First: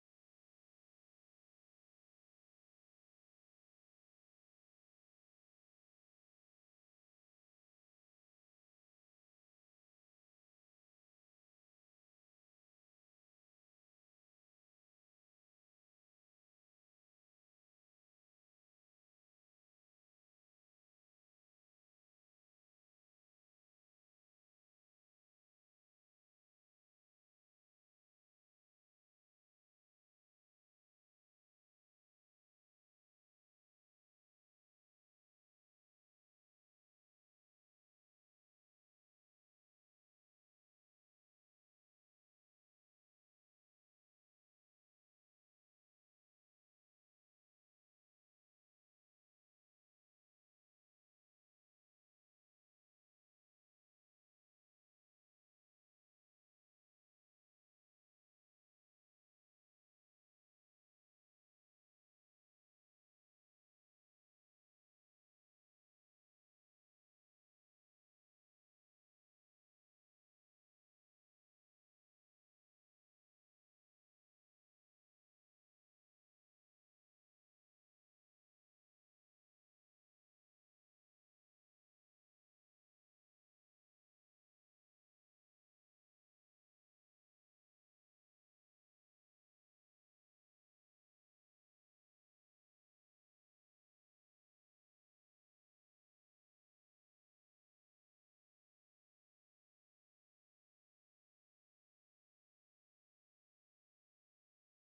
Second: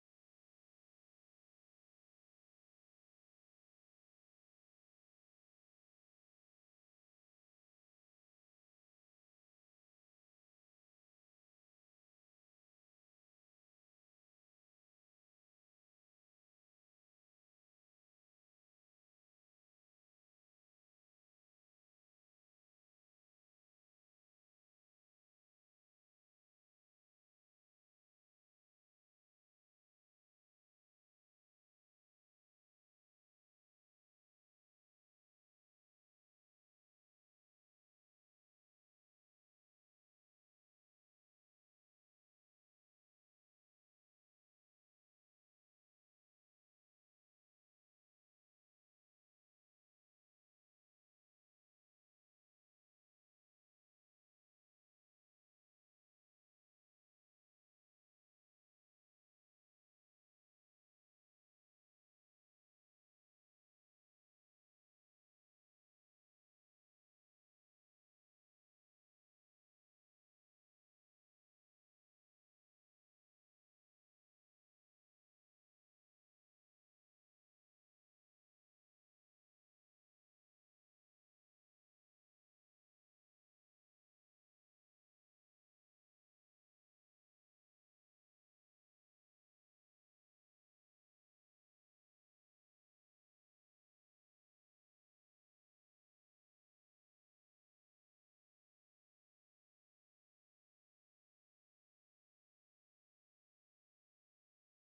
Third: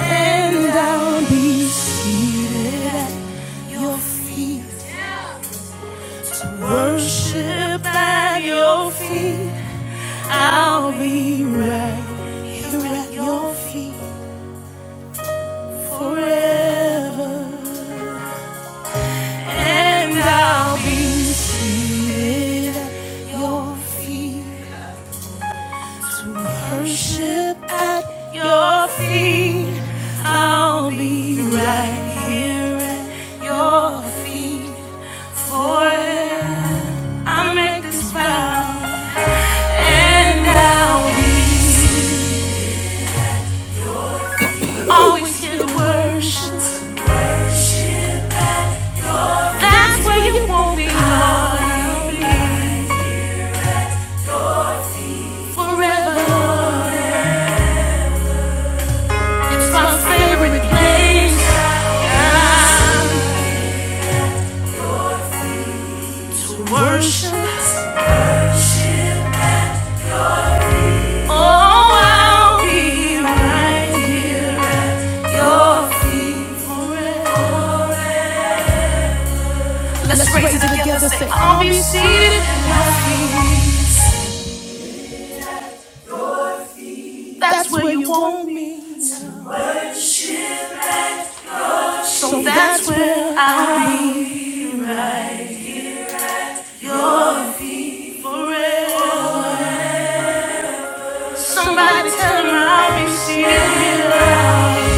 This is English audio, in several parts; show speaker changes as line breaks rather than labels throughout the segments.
And I'll be seated at your feet. Worship at your feet. I'll be right here at your feet forever. And I'll be seated at your feet to worship at your feet. I'll be right here at your feet forever. I make this vow. And now we always hear the words. That's where you won't be I'll be forever. It's my favorite place. Yeah. To worship. Oh, I'll be right here at your feet forever. Let's raise it together. Say, I'll be seated at your feet. That's where you want me. So that's where I'll be. For real. Somebody tell me I'll be still.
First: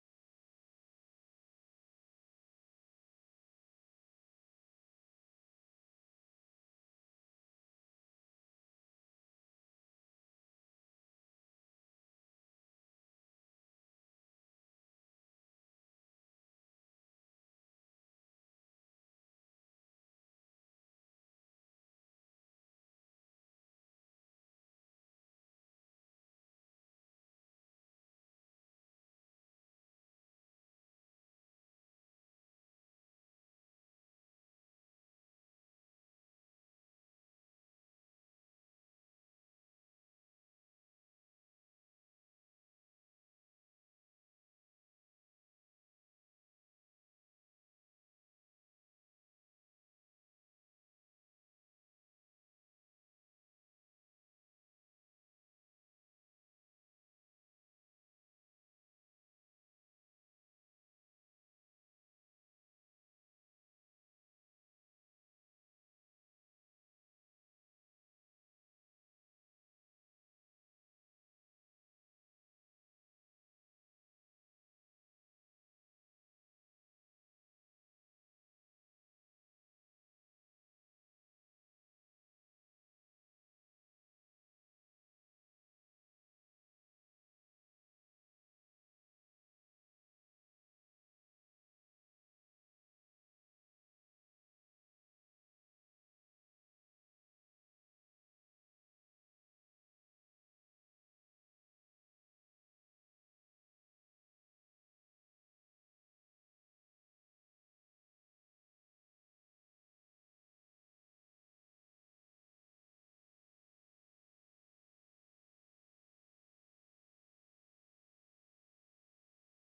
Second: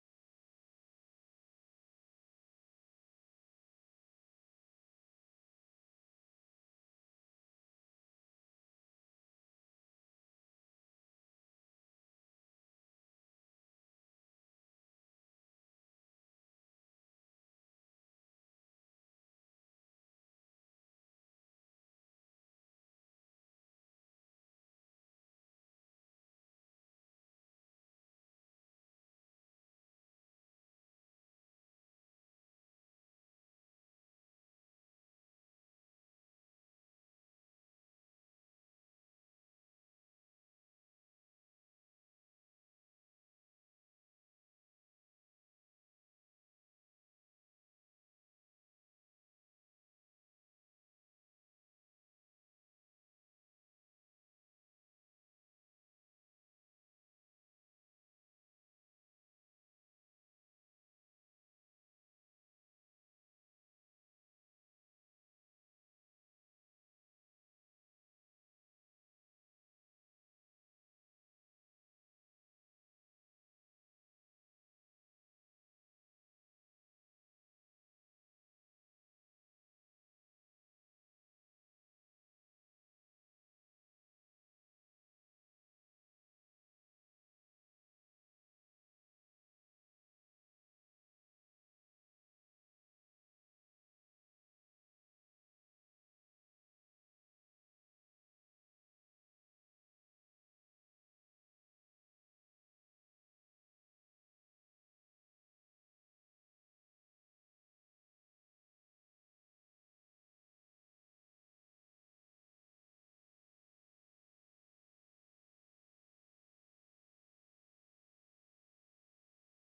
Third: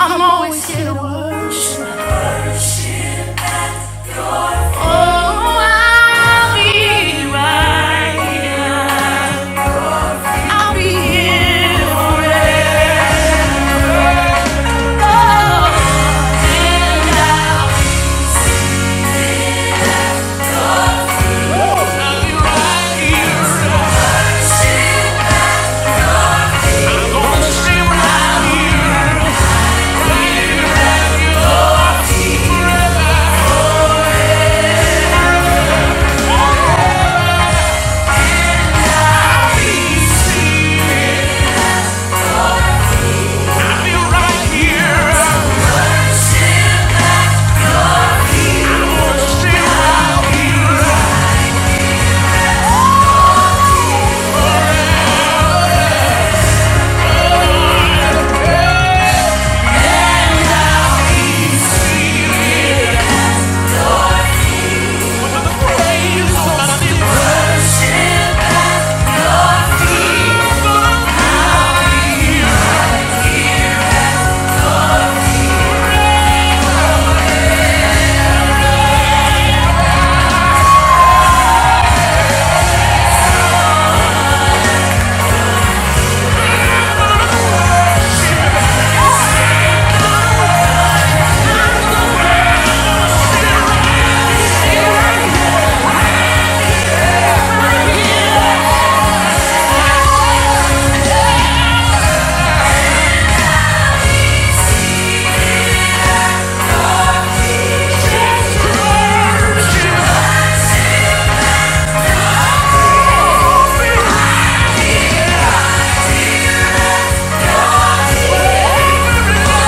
I'm always here to worship. Oh, I'll be right here. I'll be here for real. I'll I'll be worshipped.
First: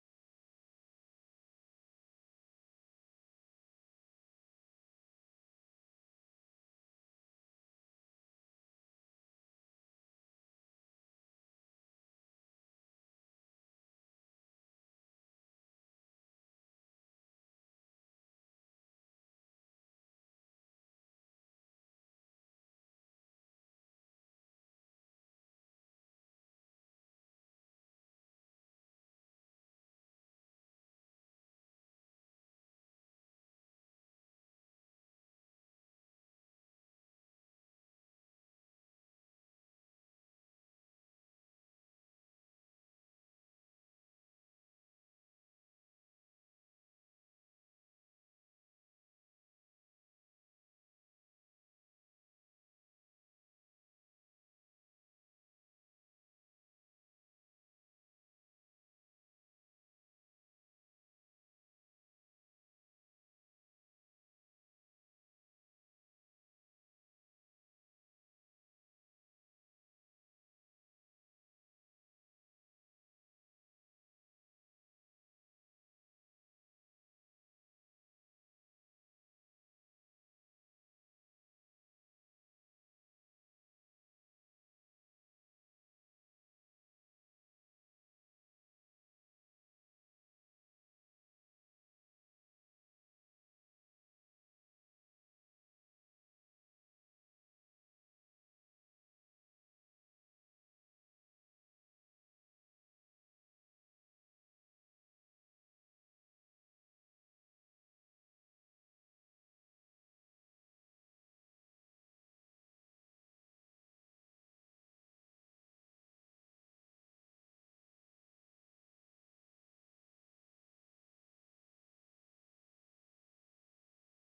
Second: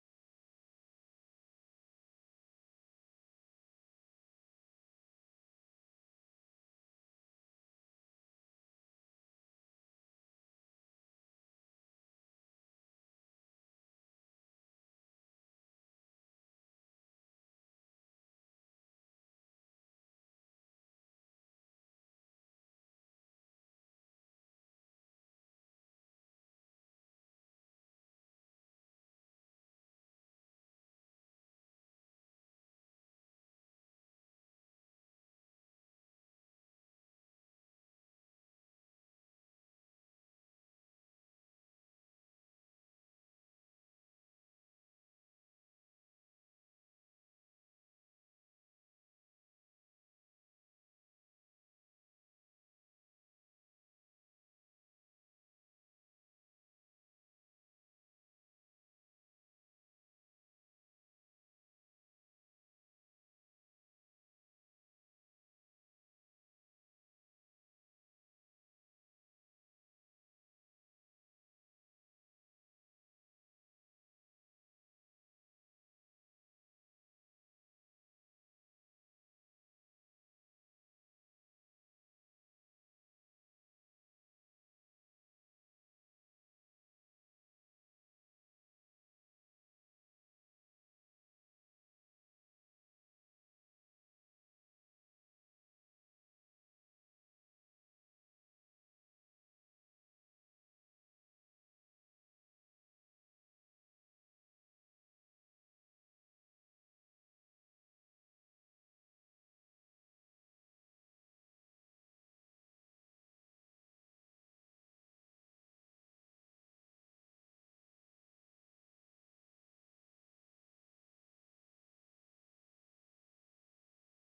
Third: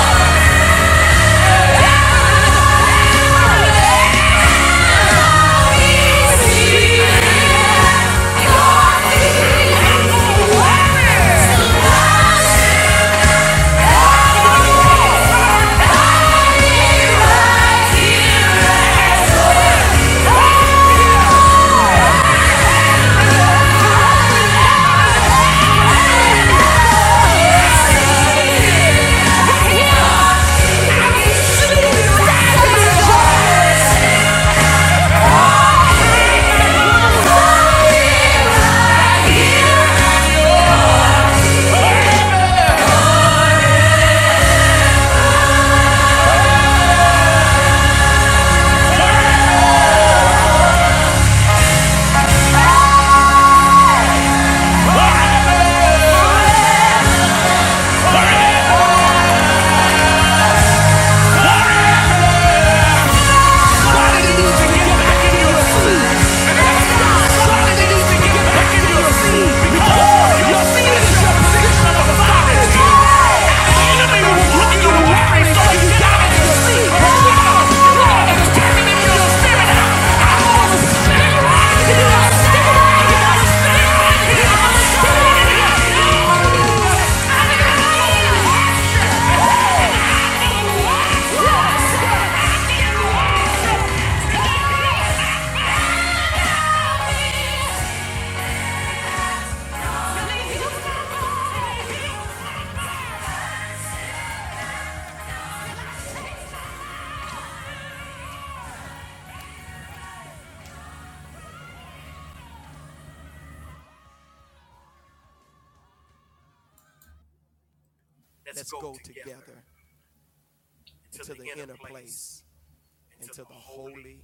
right Holy, Let's go together to the inner place, into the holy.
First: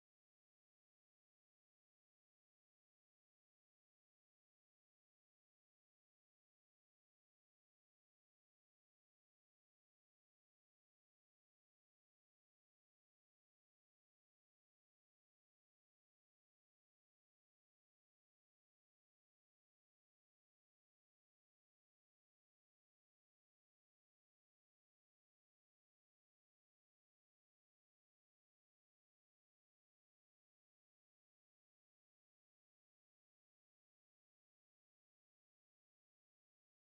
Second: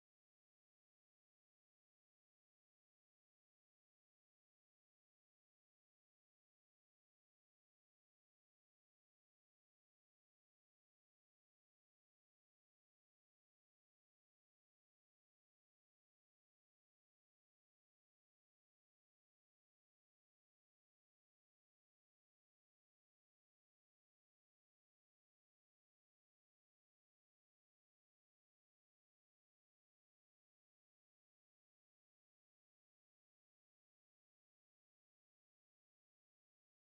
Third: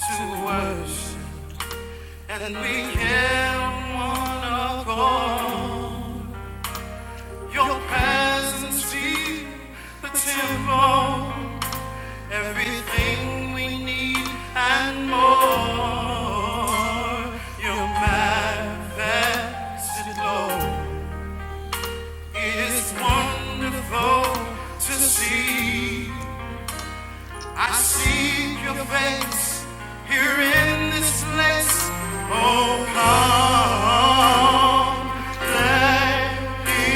To worship. And we have one accord. Your presence feed the temple. Everything we need and more. Your manifested glory. It is wonderful to see. I seek your face here in this place. Oh, come, let me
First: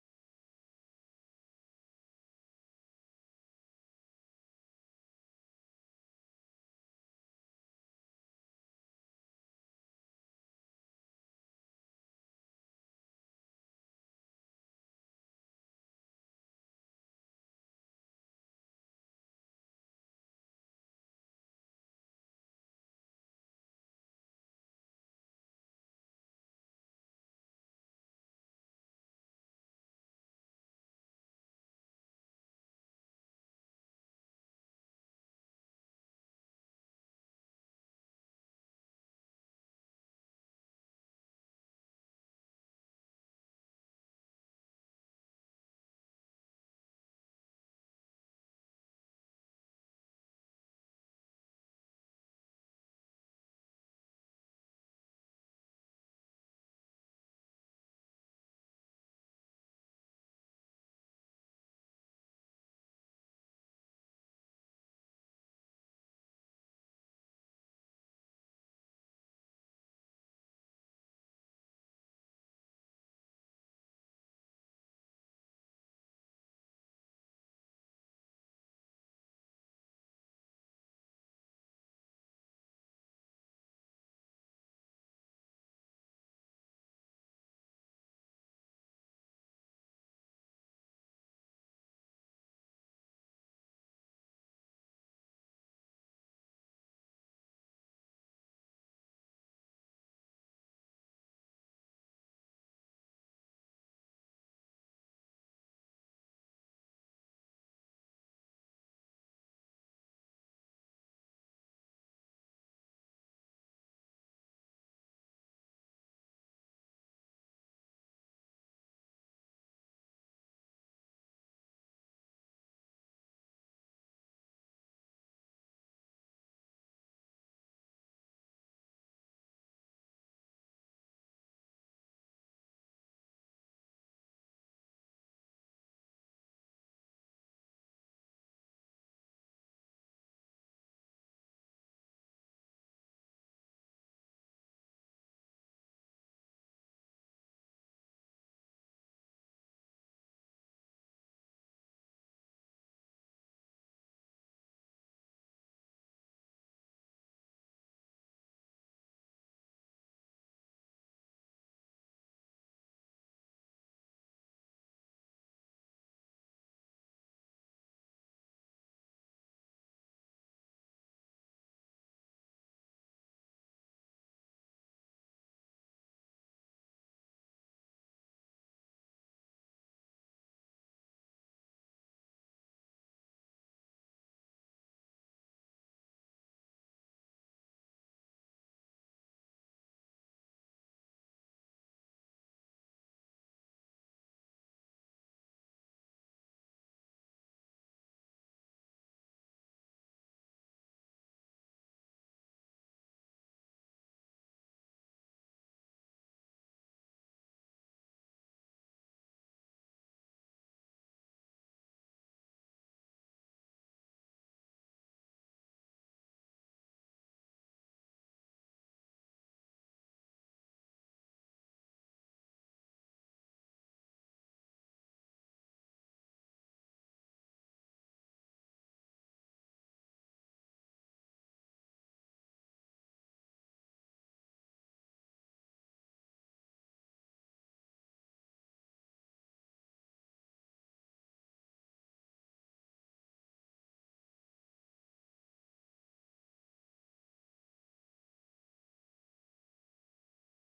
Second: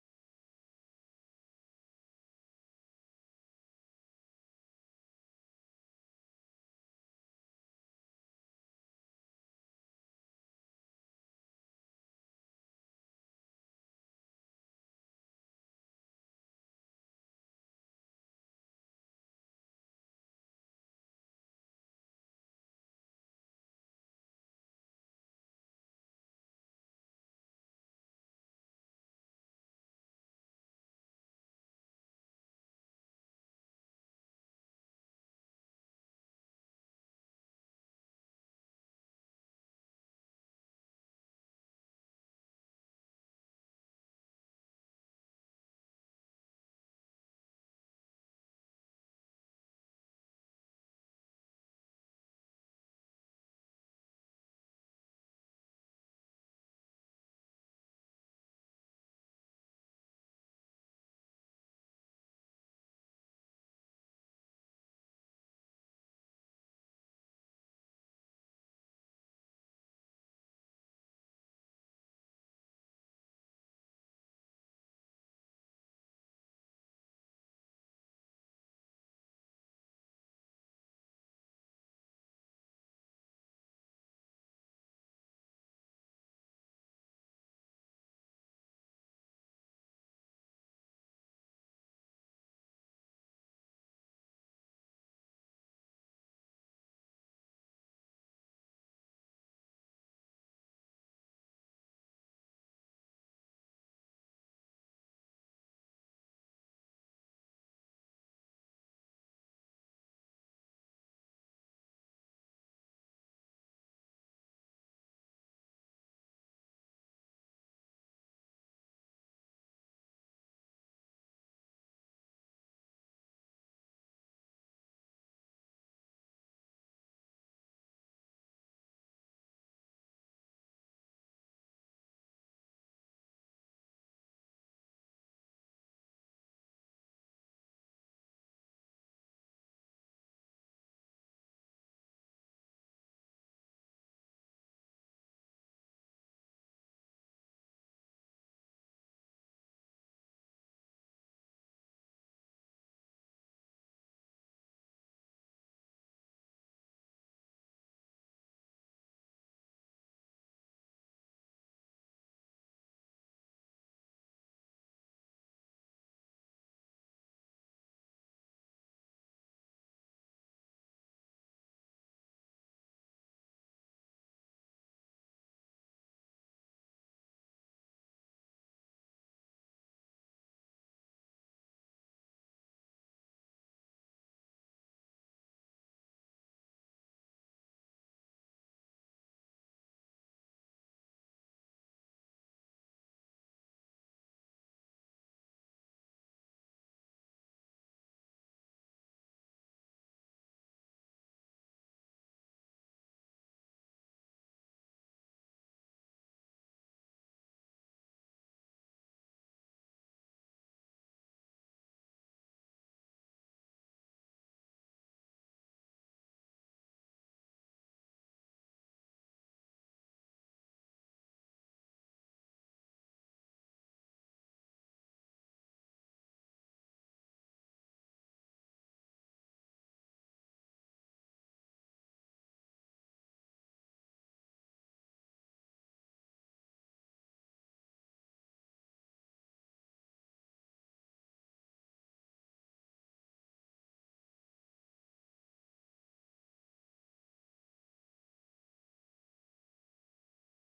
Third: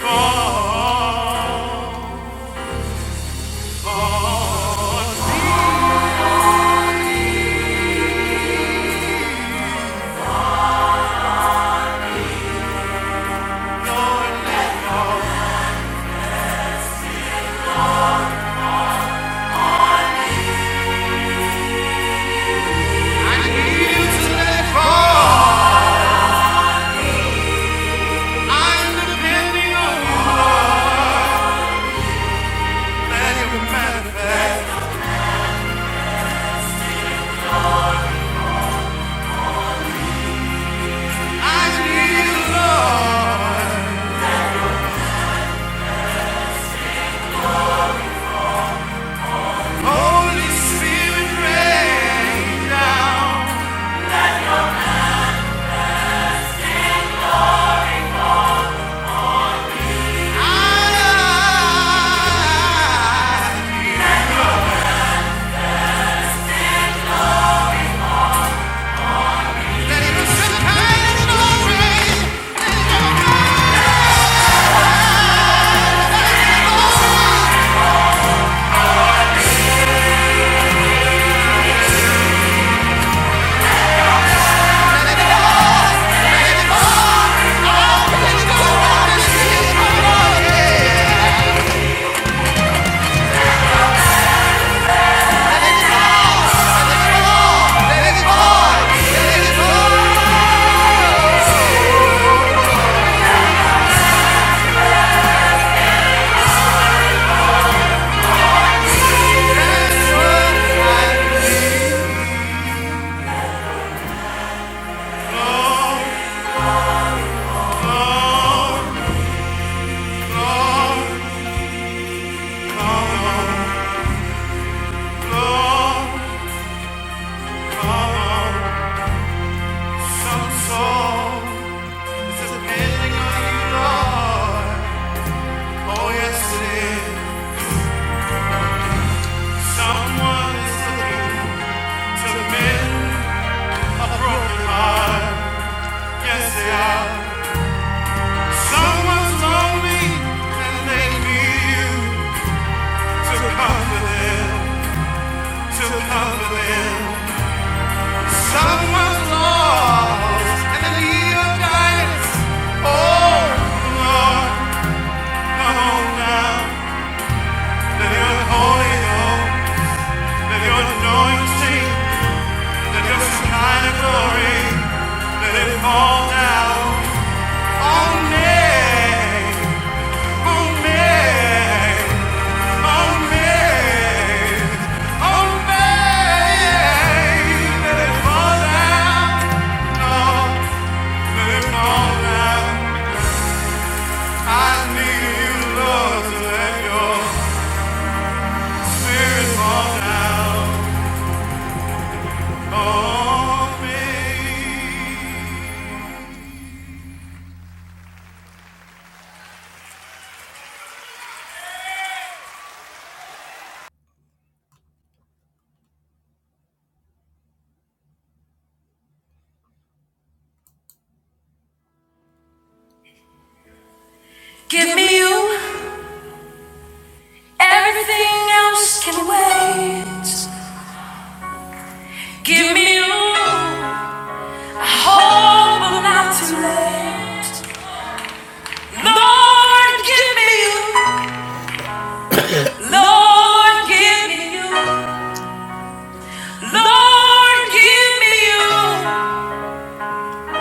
fall. Lord, let me I need you to let it fall. I'm depending on you. Let it manifest. I need you, Lord. Holy Spirit, rain down. Depending on you, Lord. Oh, yes, it is. Someone is looking to mend a broken heart. Yes, they are. Someone's lonely and they need you to comfort them, to comfort them. Someone's lost and they need your guidance. Oh, Lord, come on now. Let your holy home, let your anointing, let your sky of glory, let it fall down. Give me you, everything else can wait. Give me you. Lord, give me you. Lord, give me you. Lord, give me you.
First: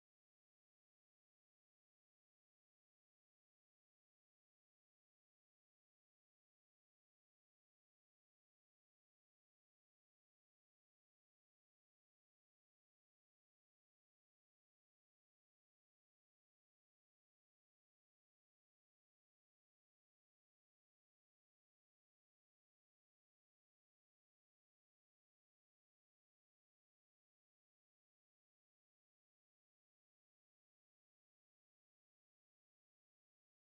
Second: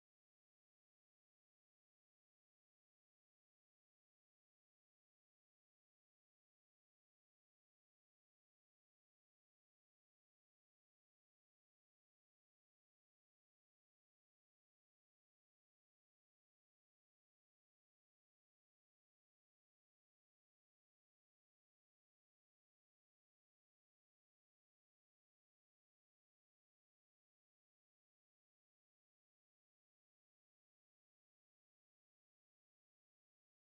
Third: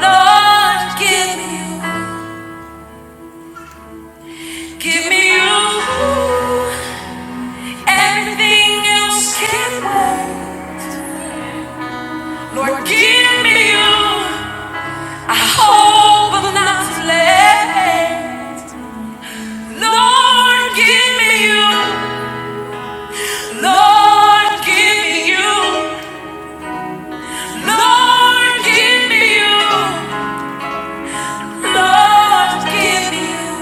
Lord, give me you. Give me you. Everything else can wait. Lord, give me you. I hope I'm not too late. Lord, give me you. Lord, give me you. Lord, give me you. Lord, give me you.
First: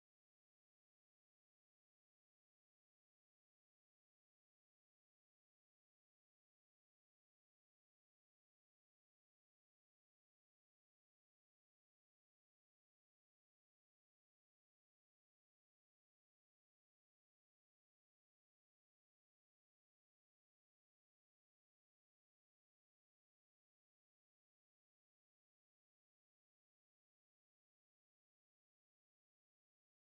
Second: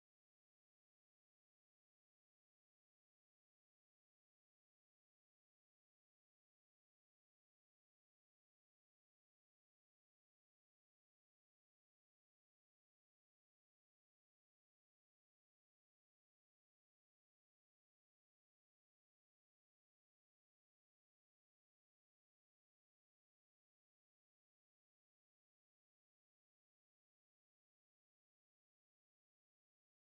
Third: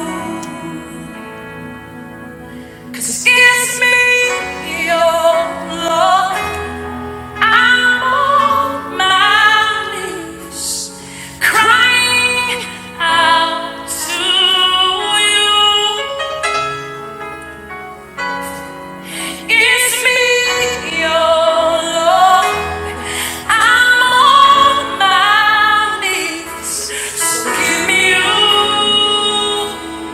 'Cause it gives me your love. I'm on my knees, crying out to you. It's me, your love. I'm on my knees, so give me you.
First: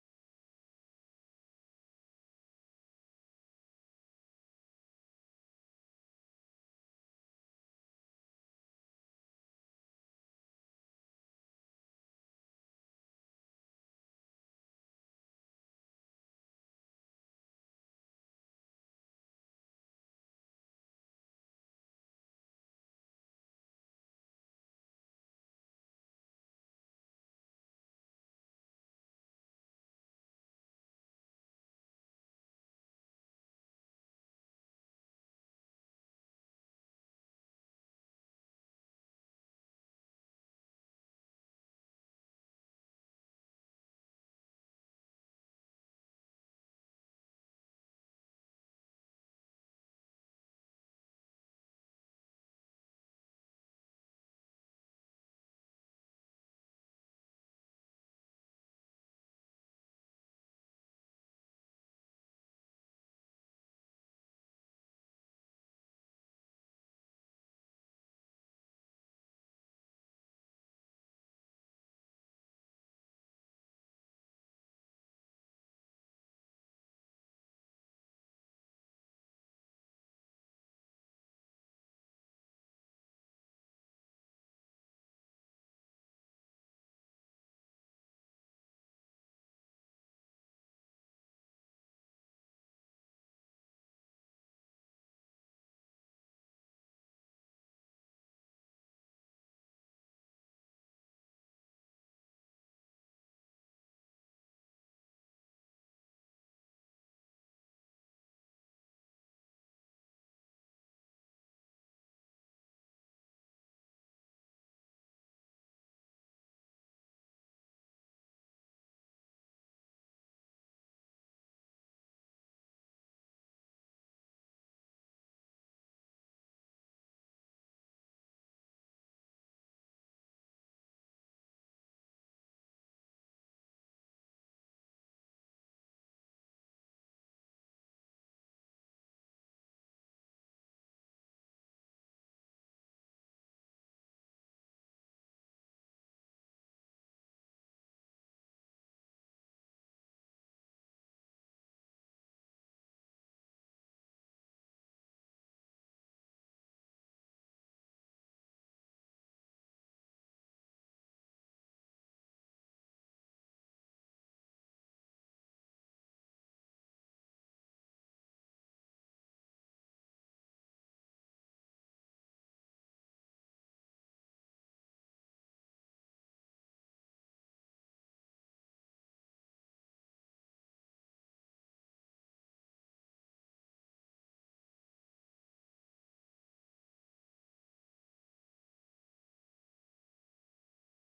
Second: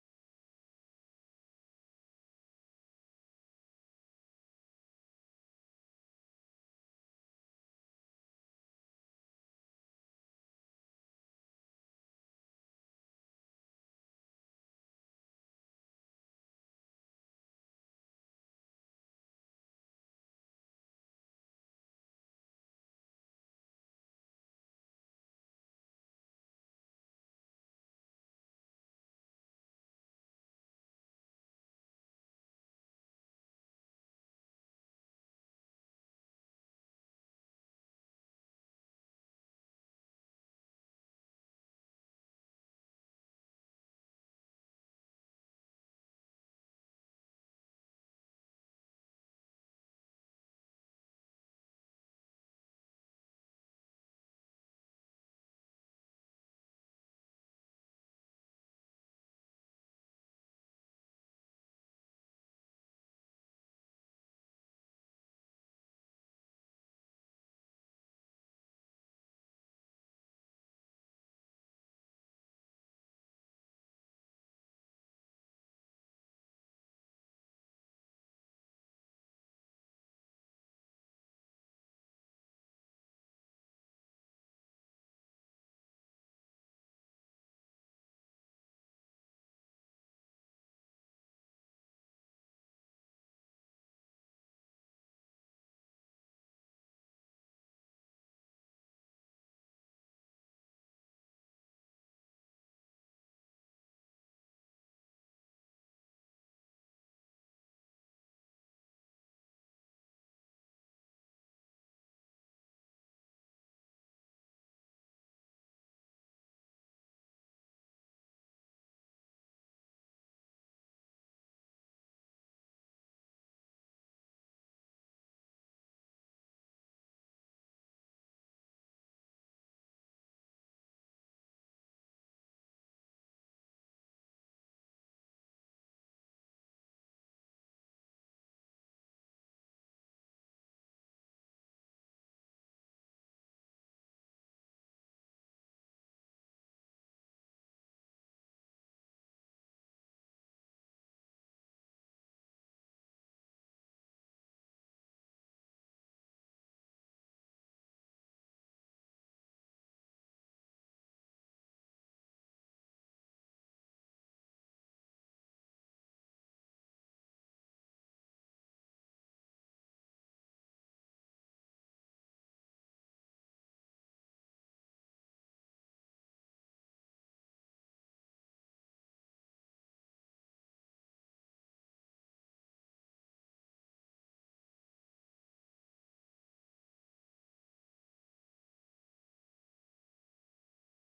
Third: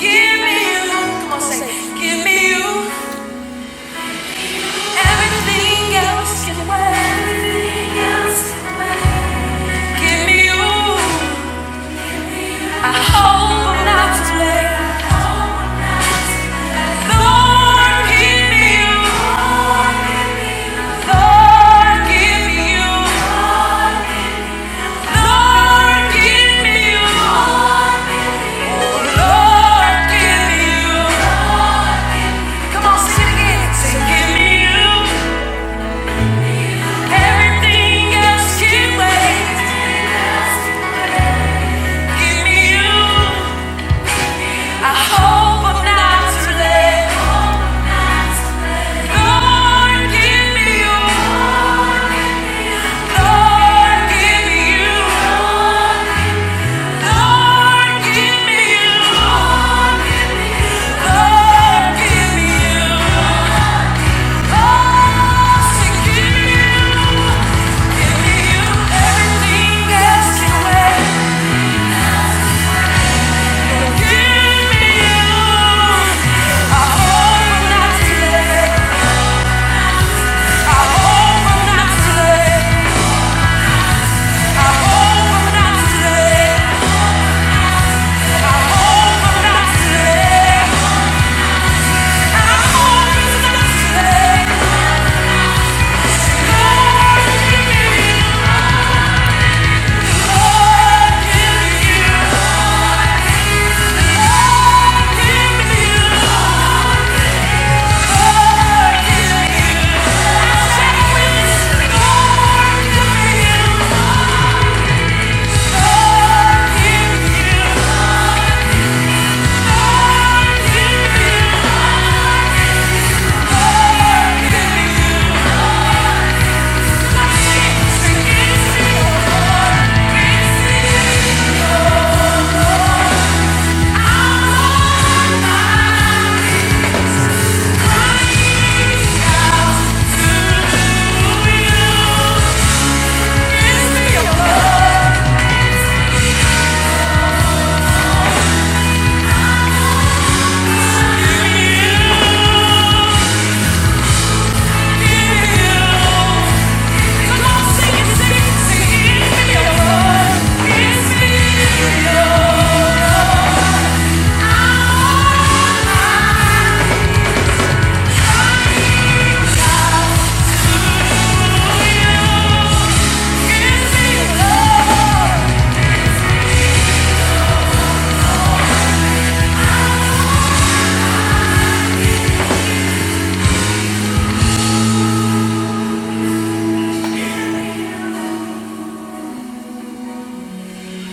Give me you, come on, say, give me you. Everything else can wait. Give me you. I hope I'm not too late. Lord, give me you. Lord, give me you. Lord, give me you. Oh, Lord, give me you. Come on, sing it again. Say, give me you. Everything else can wait. Give me you. I hope I'm not too late. Lord, give me you. Lord, give me you. Lord, give me you. Lord, give me you. Oh, so Give me you. Everything else can wait.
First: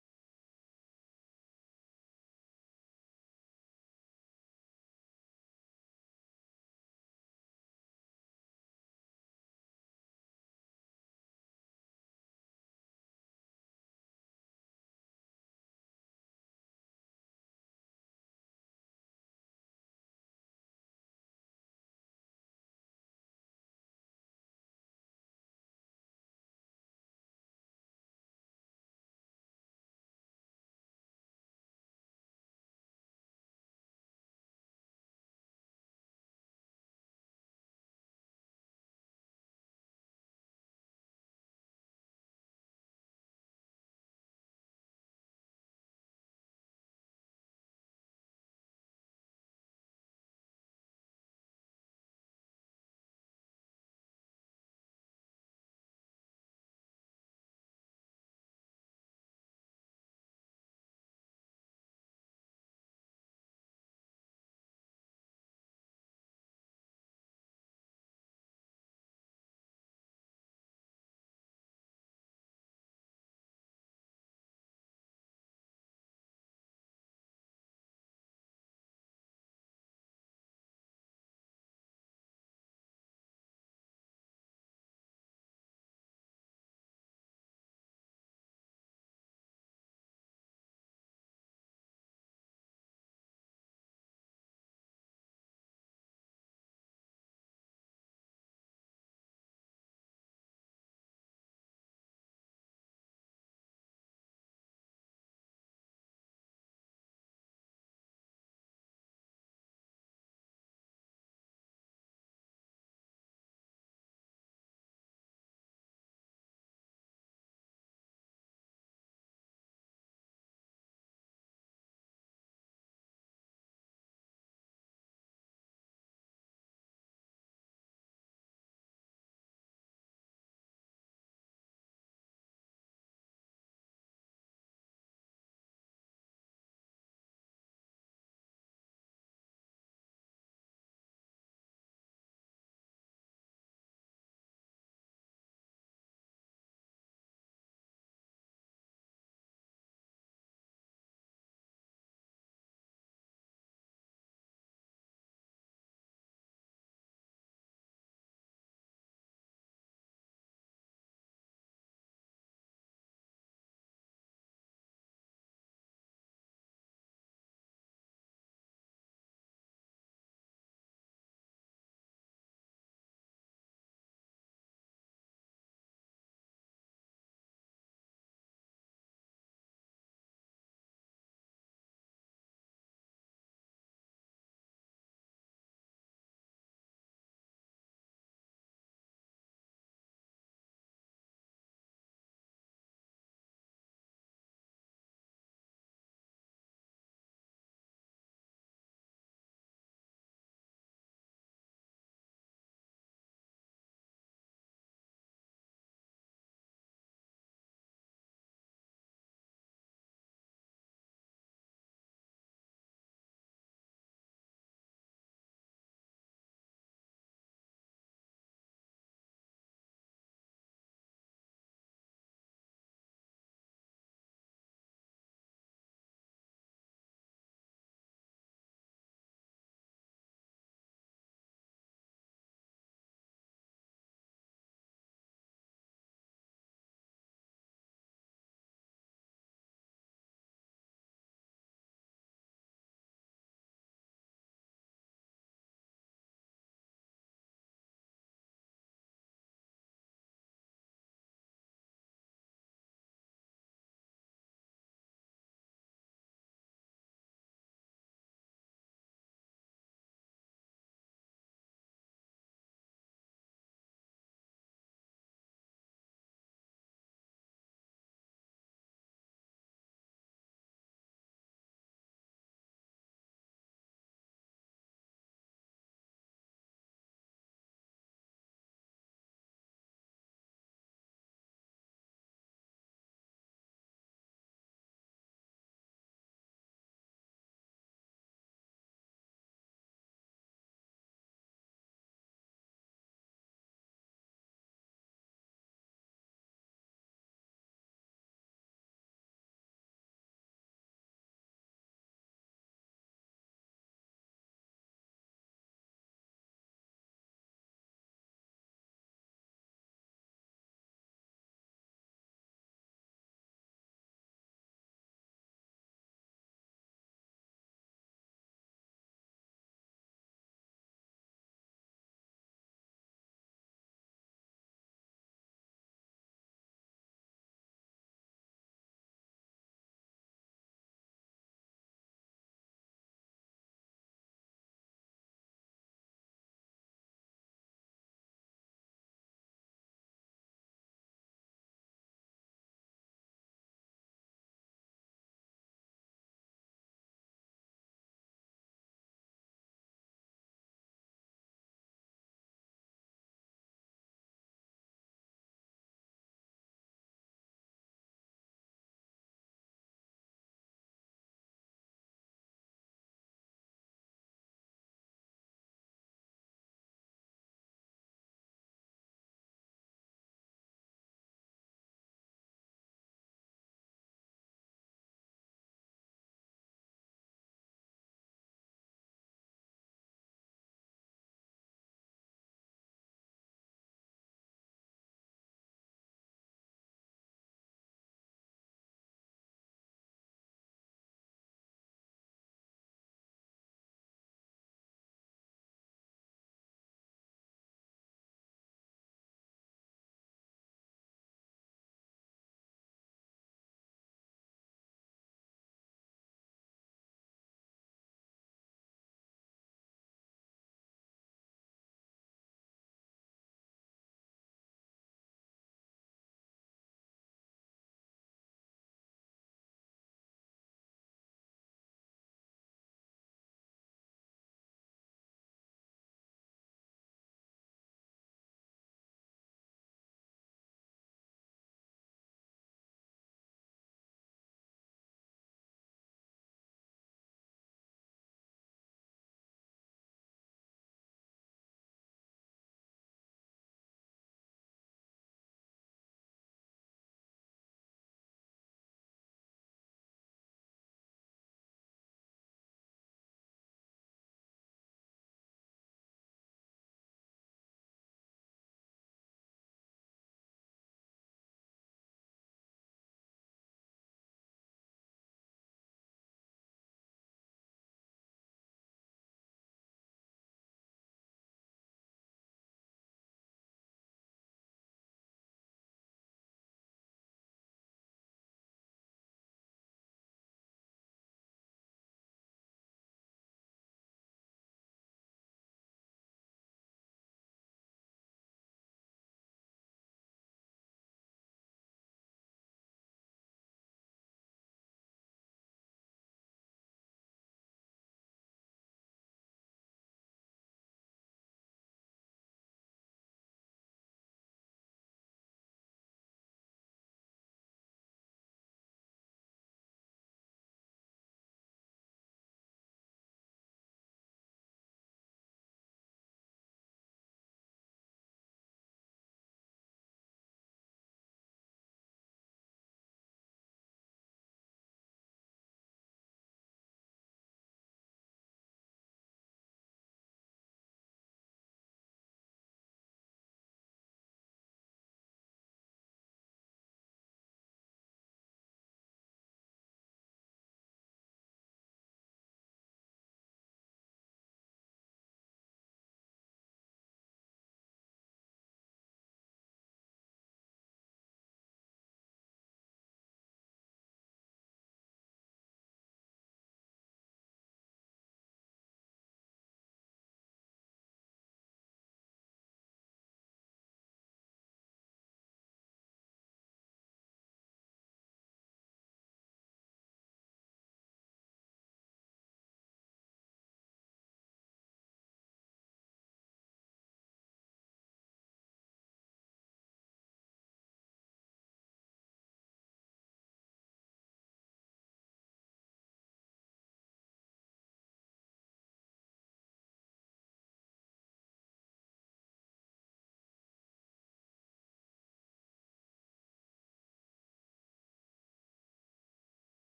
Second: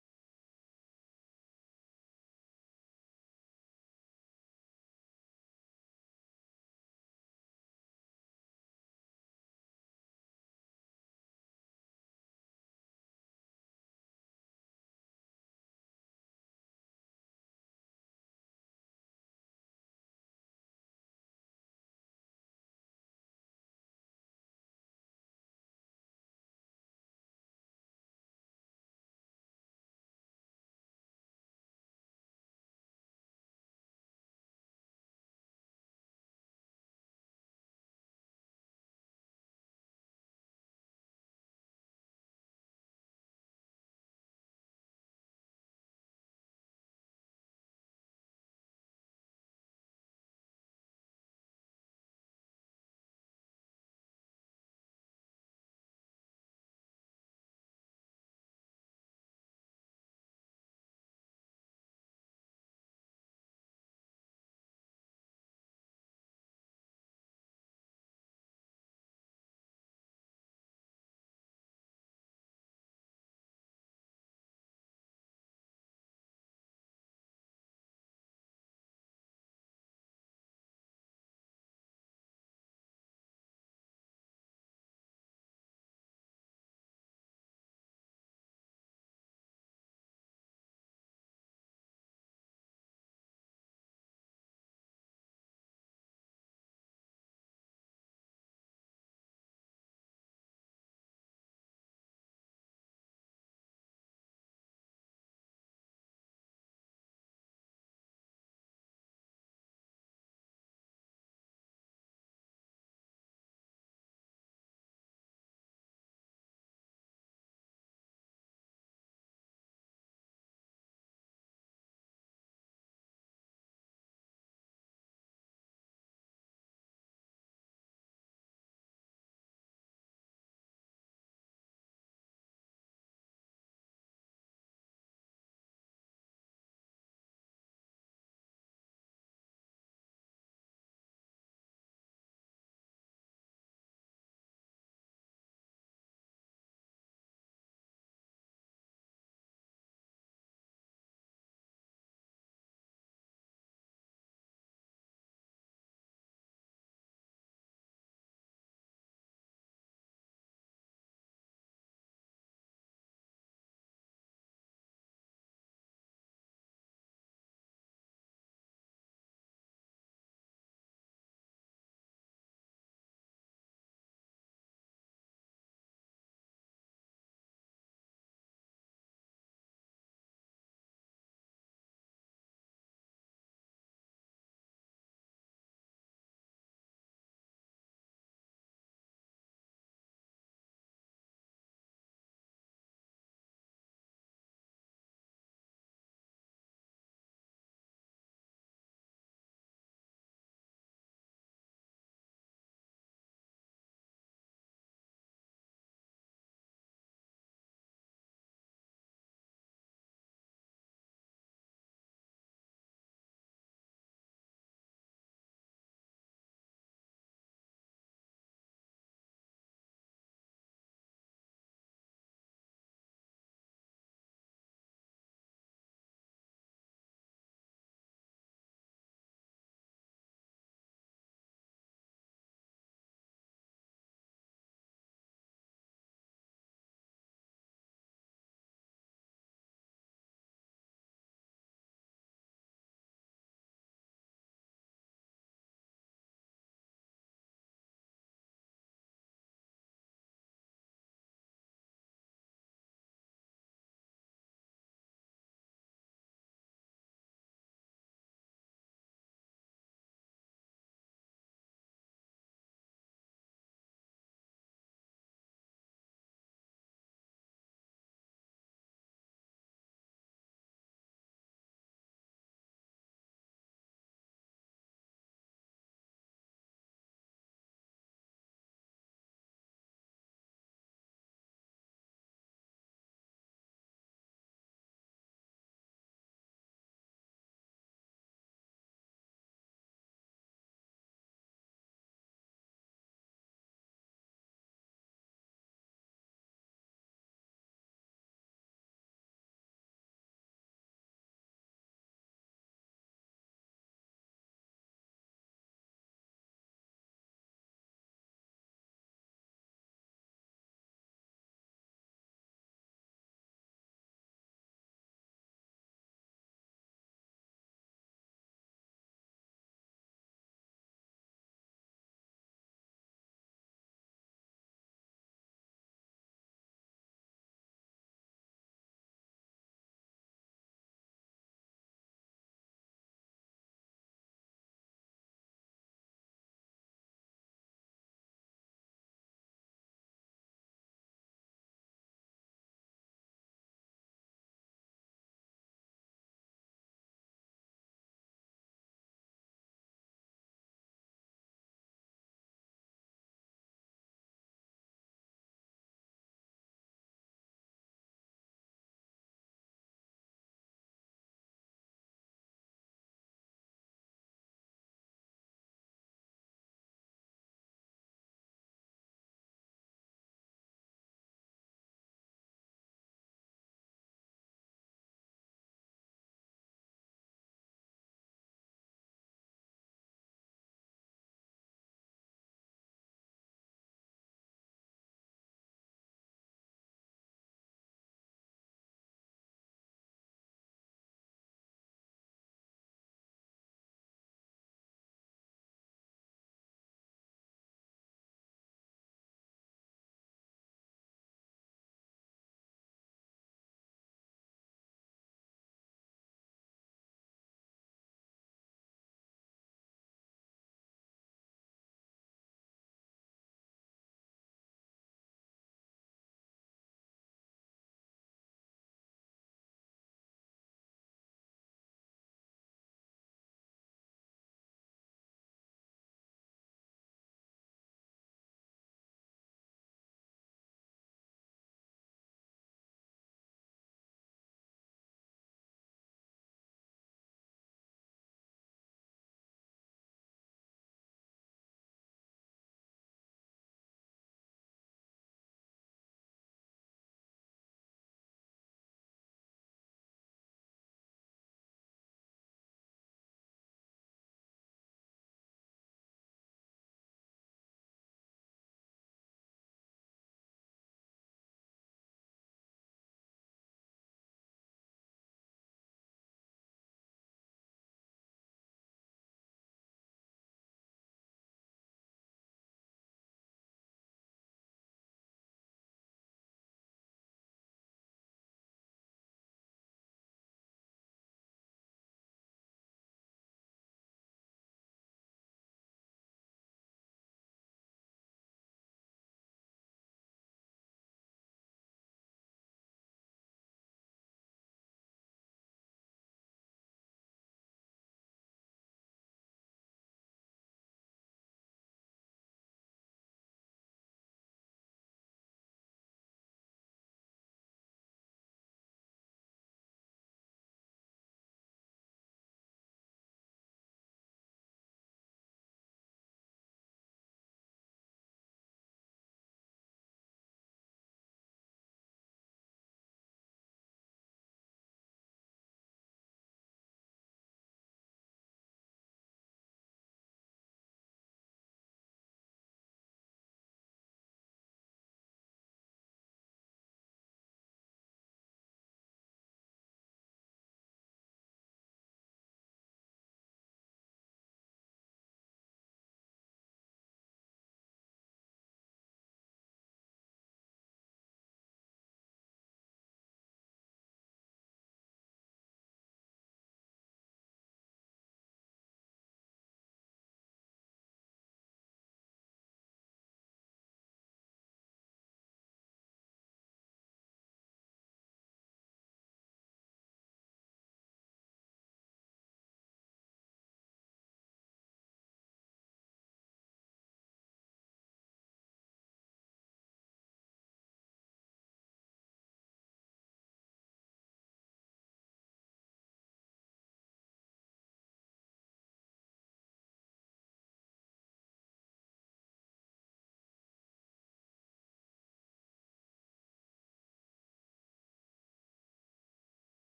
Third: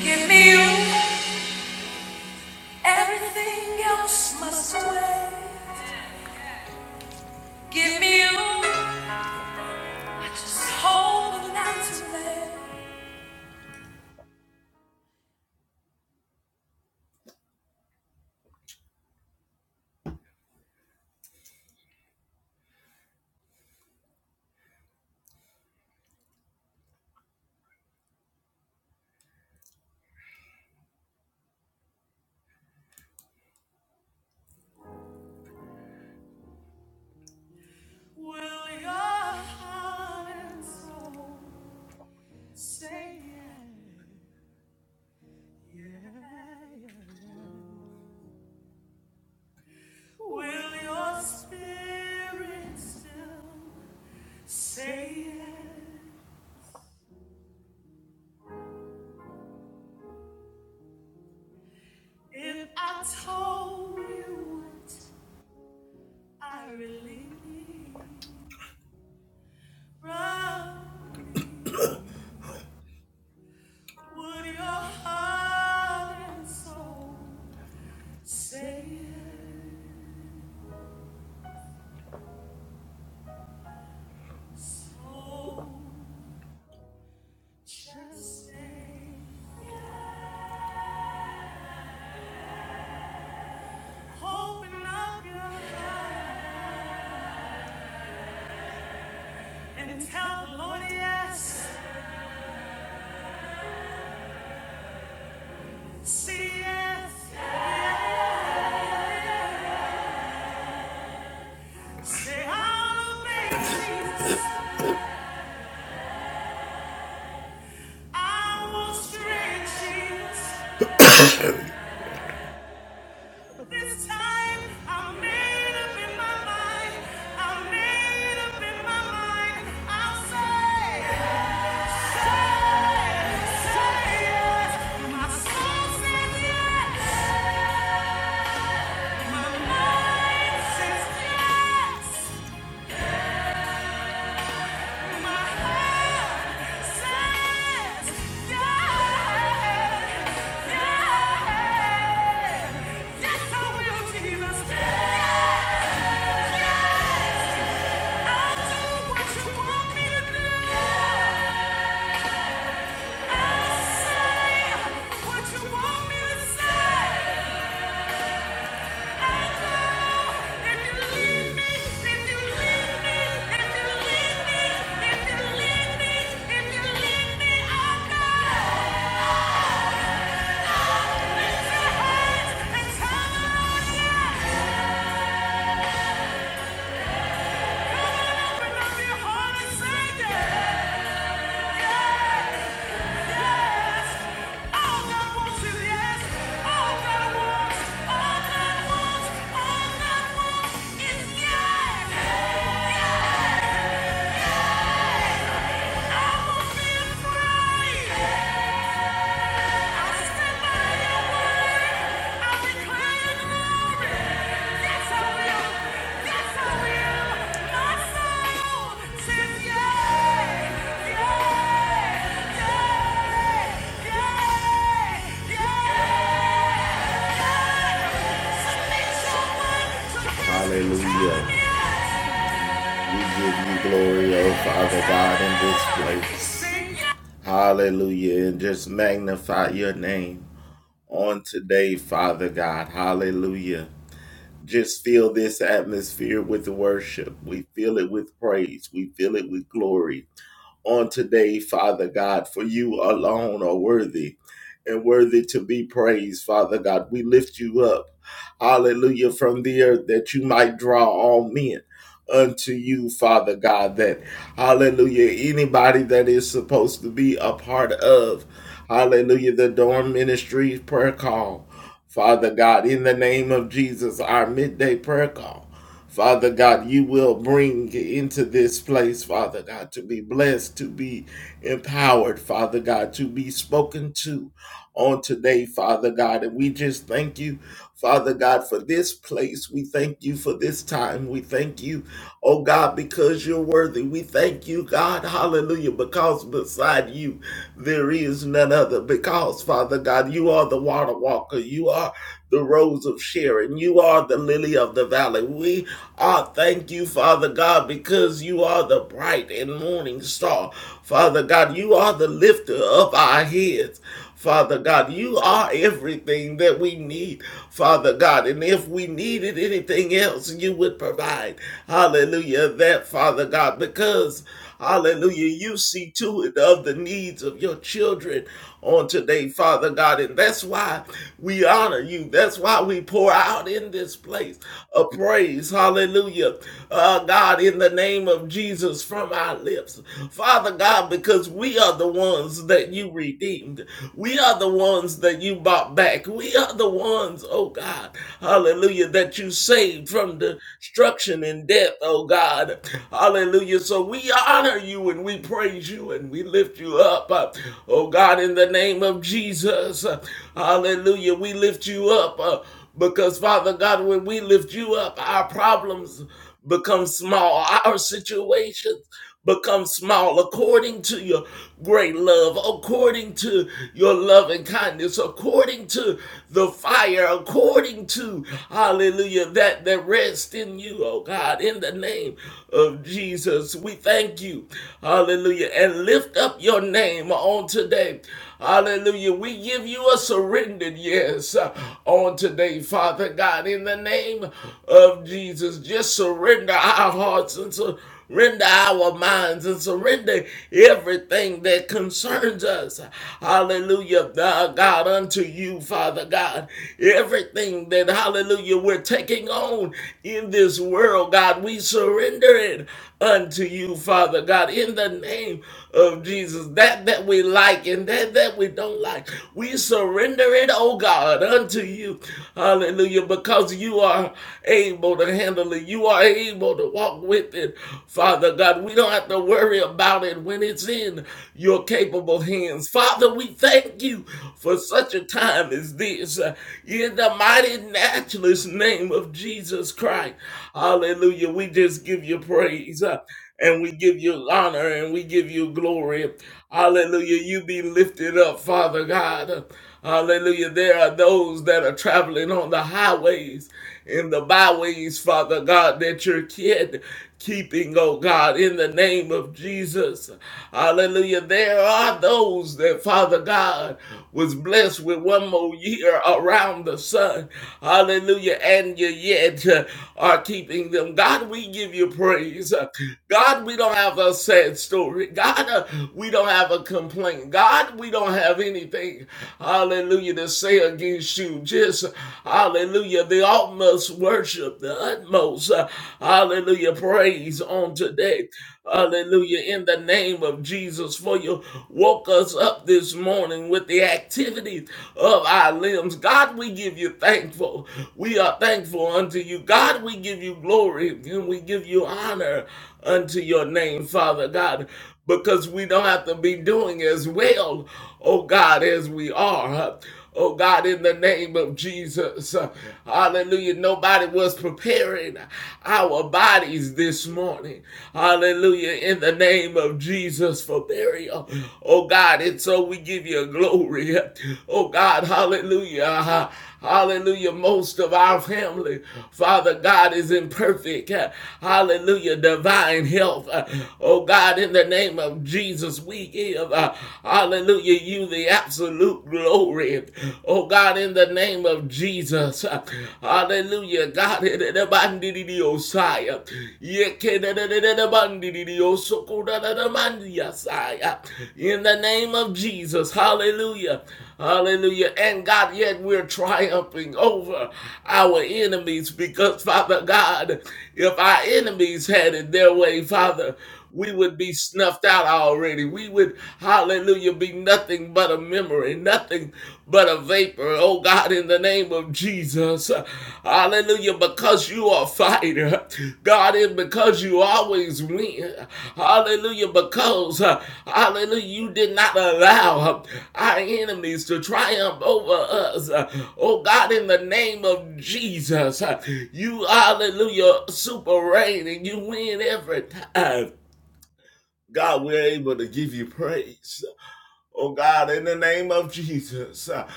Give me you. Everything else must wait. Give me you. Just holding out to let Will your heart and soul say yeah, yeah, yeah? Will your spirit still say yeah? If I told you what I really need, bruh, would your heart and soul say yeah? Oh, just say Open up your heart and tell the Lord yes. Say yes. Say I'll obey Jesus. I will stretch Jesus. But This time I made up in my mind. I made up in my mind. I'll say, say, say yes. My soul says yes. My mind says yes. My heart. Yeah!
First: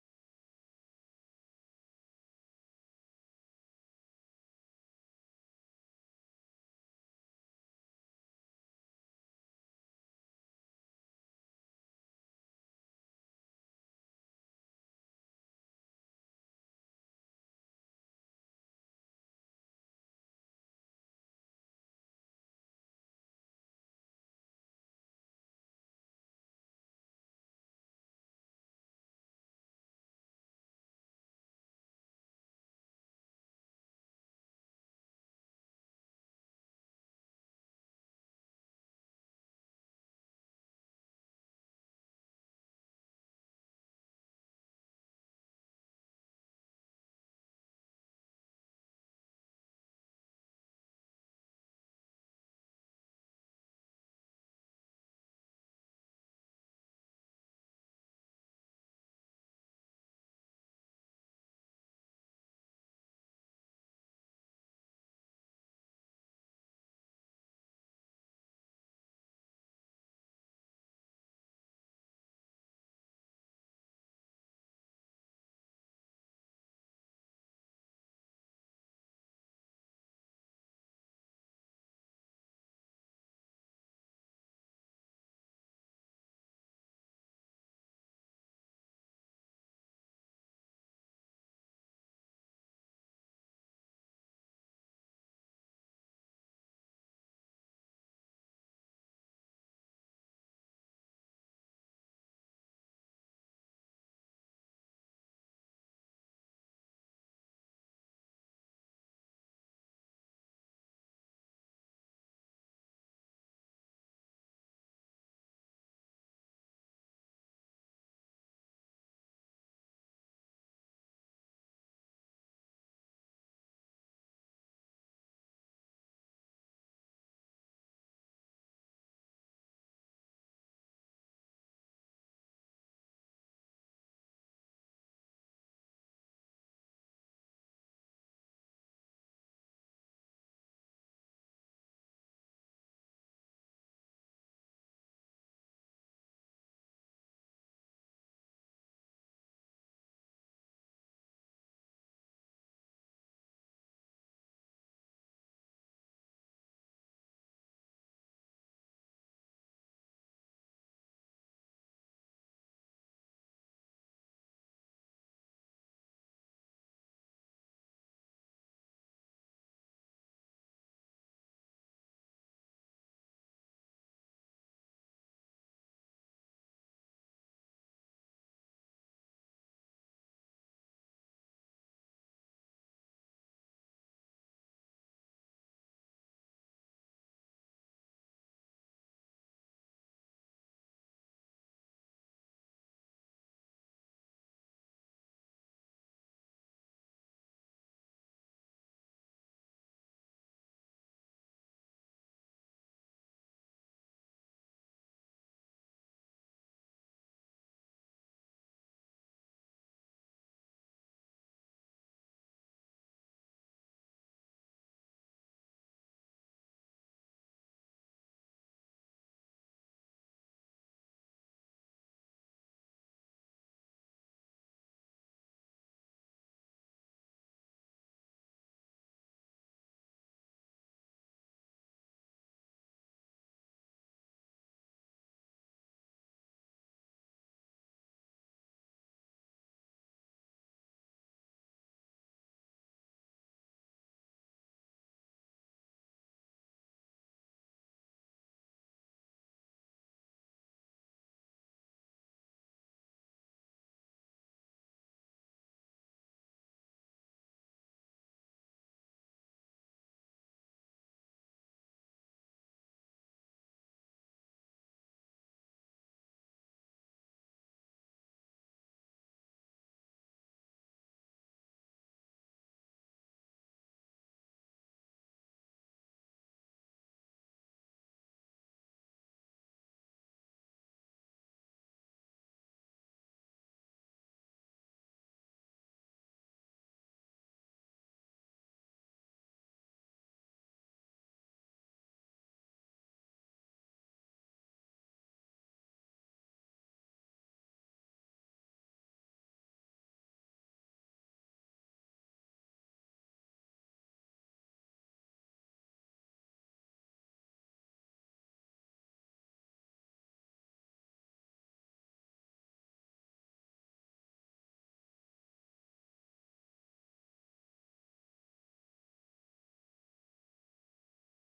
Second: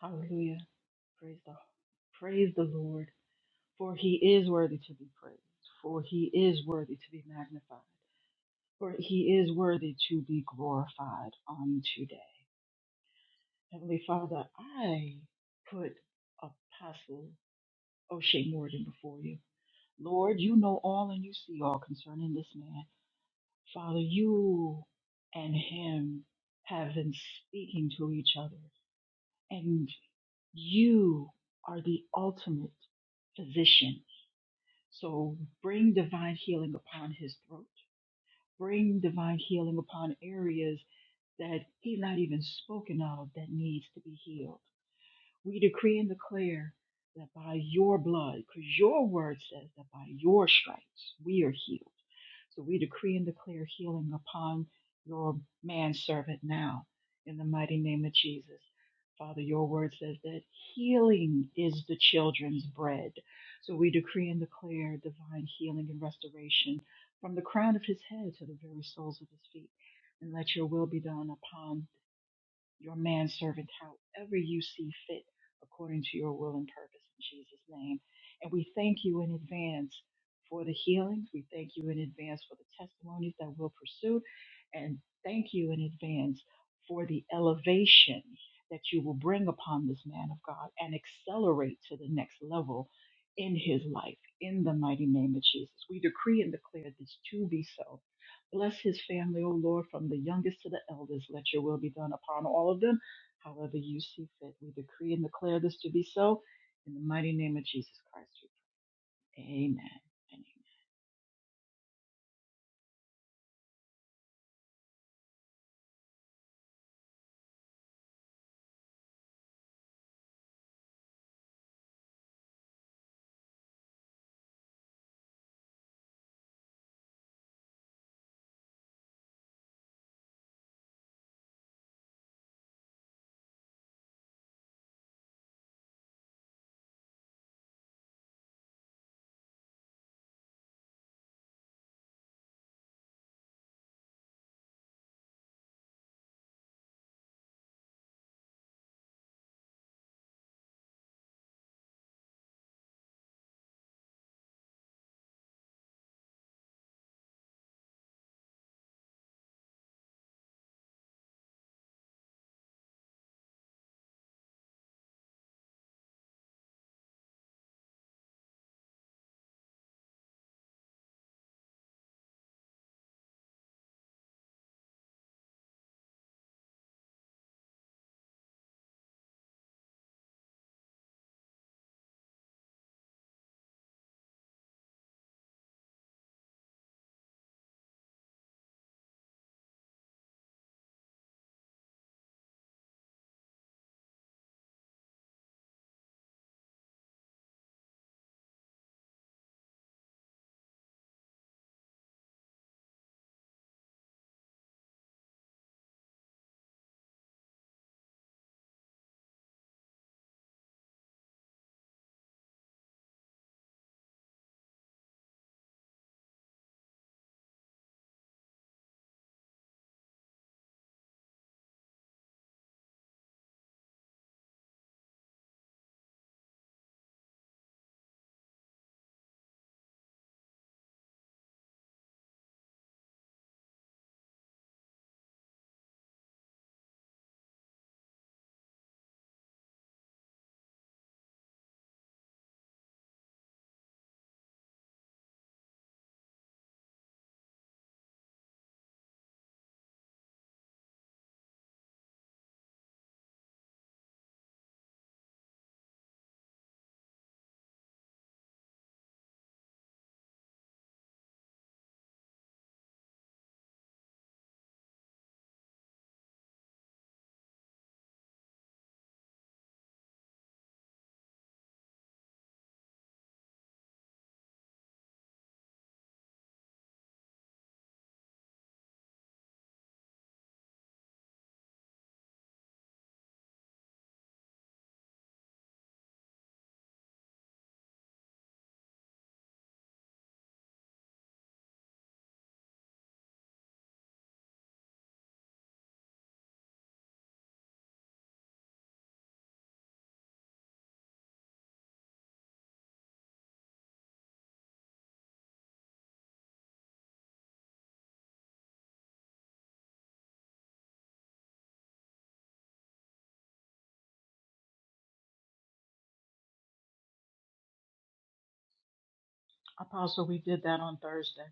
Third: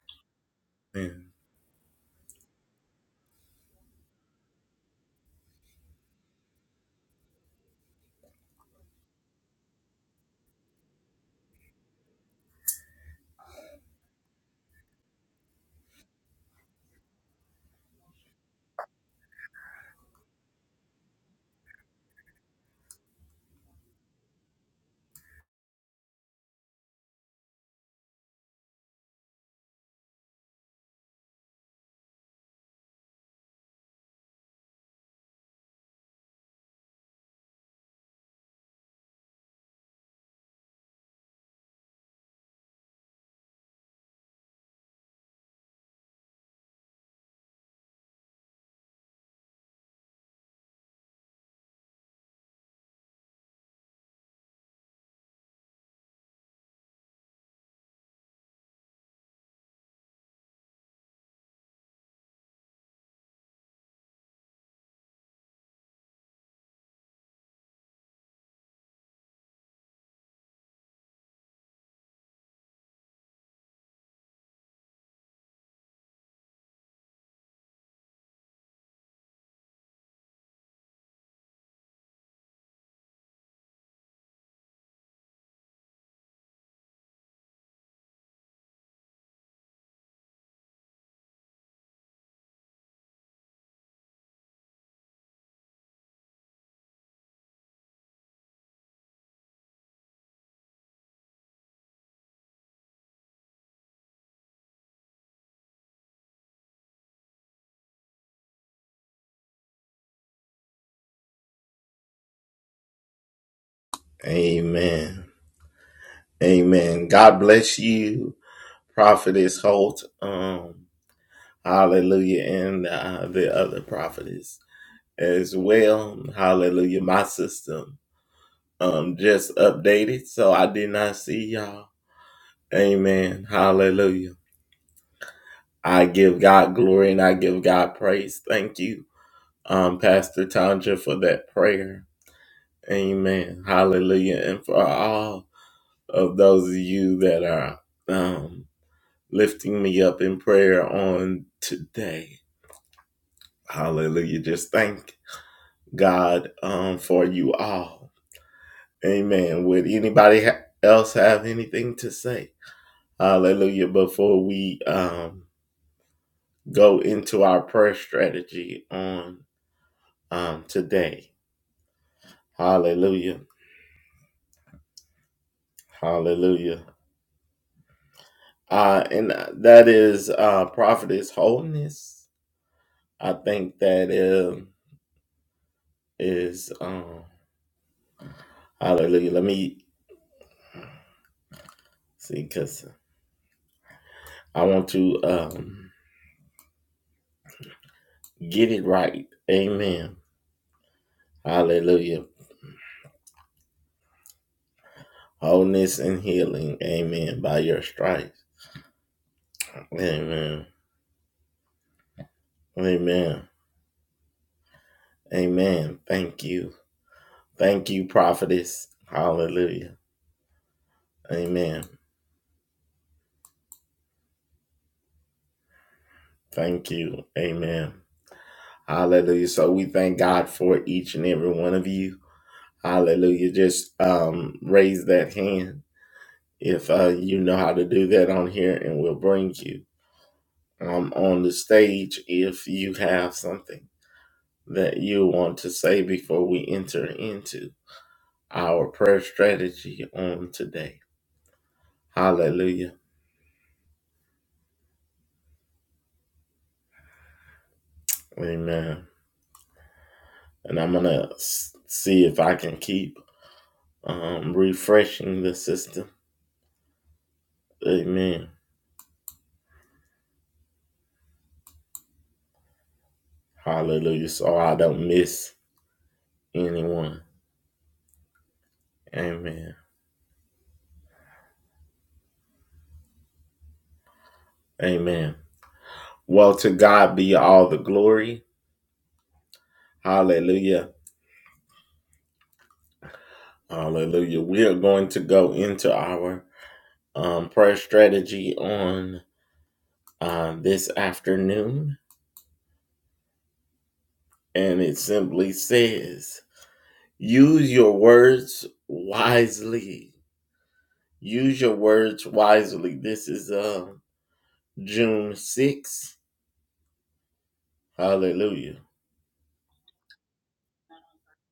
Hallelujah. Praise the praise the Lord. For he is worthy to be praised. For he is worthy to be magnified. For he is worthy to be glorified on today. Heavenly Father, I put Apostle O'Shea Morgan before you. Lord, you know all and you see all concerning this man. Father, you and him have been speaking to each other, and you are the ultimate physician So bring divine healing upon his throat. Bring divine healing upon areas that he's not even spoken of that needs to be healed. We decree and declare that by your blood, because your word says that by your stripes we are healed. So we decree and declare healing upon your manservant now in the mighty name of Jesus. Father, your word says that healing is the children's bread. So we decree and declare divine healing and restoration from the crown of his head to the very soles of his feet. And let your will be done upon your manservant however you see fit according to your will and purpose in Jesus' name. And we thank you in advance for the healings. We thank you in advance for the testimonies that we'll pursue. And thank you in advance for the elevation that you will bring upon this man of God and accelerate to the next level in his life in the mighty name of Jesus. We decree and declare this to be so Bless his family, O Lord, from the youngest to the eldest. Let your will be done upon all of them, however you see fit. We decree and declare this to be so in the mighty name of Jesus Christ. we pray. Amen. Amen. Apostle, we did that on Thursday.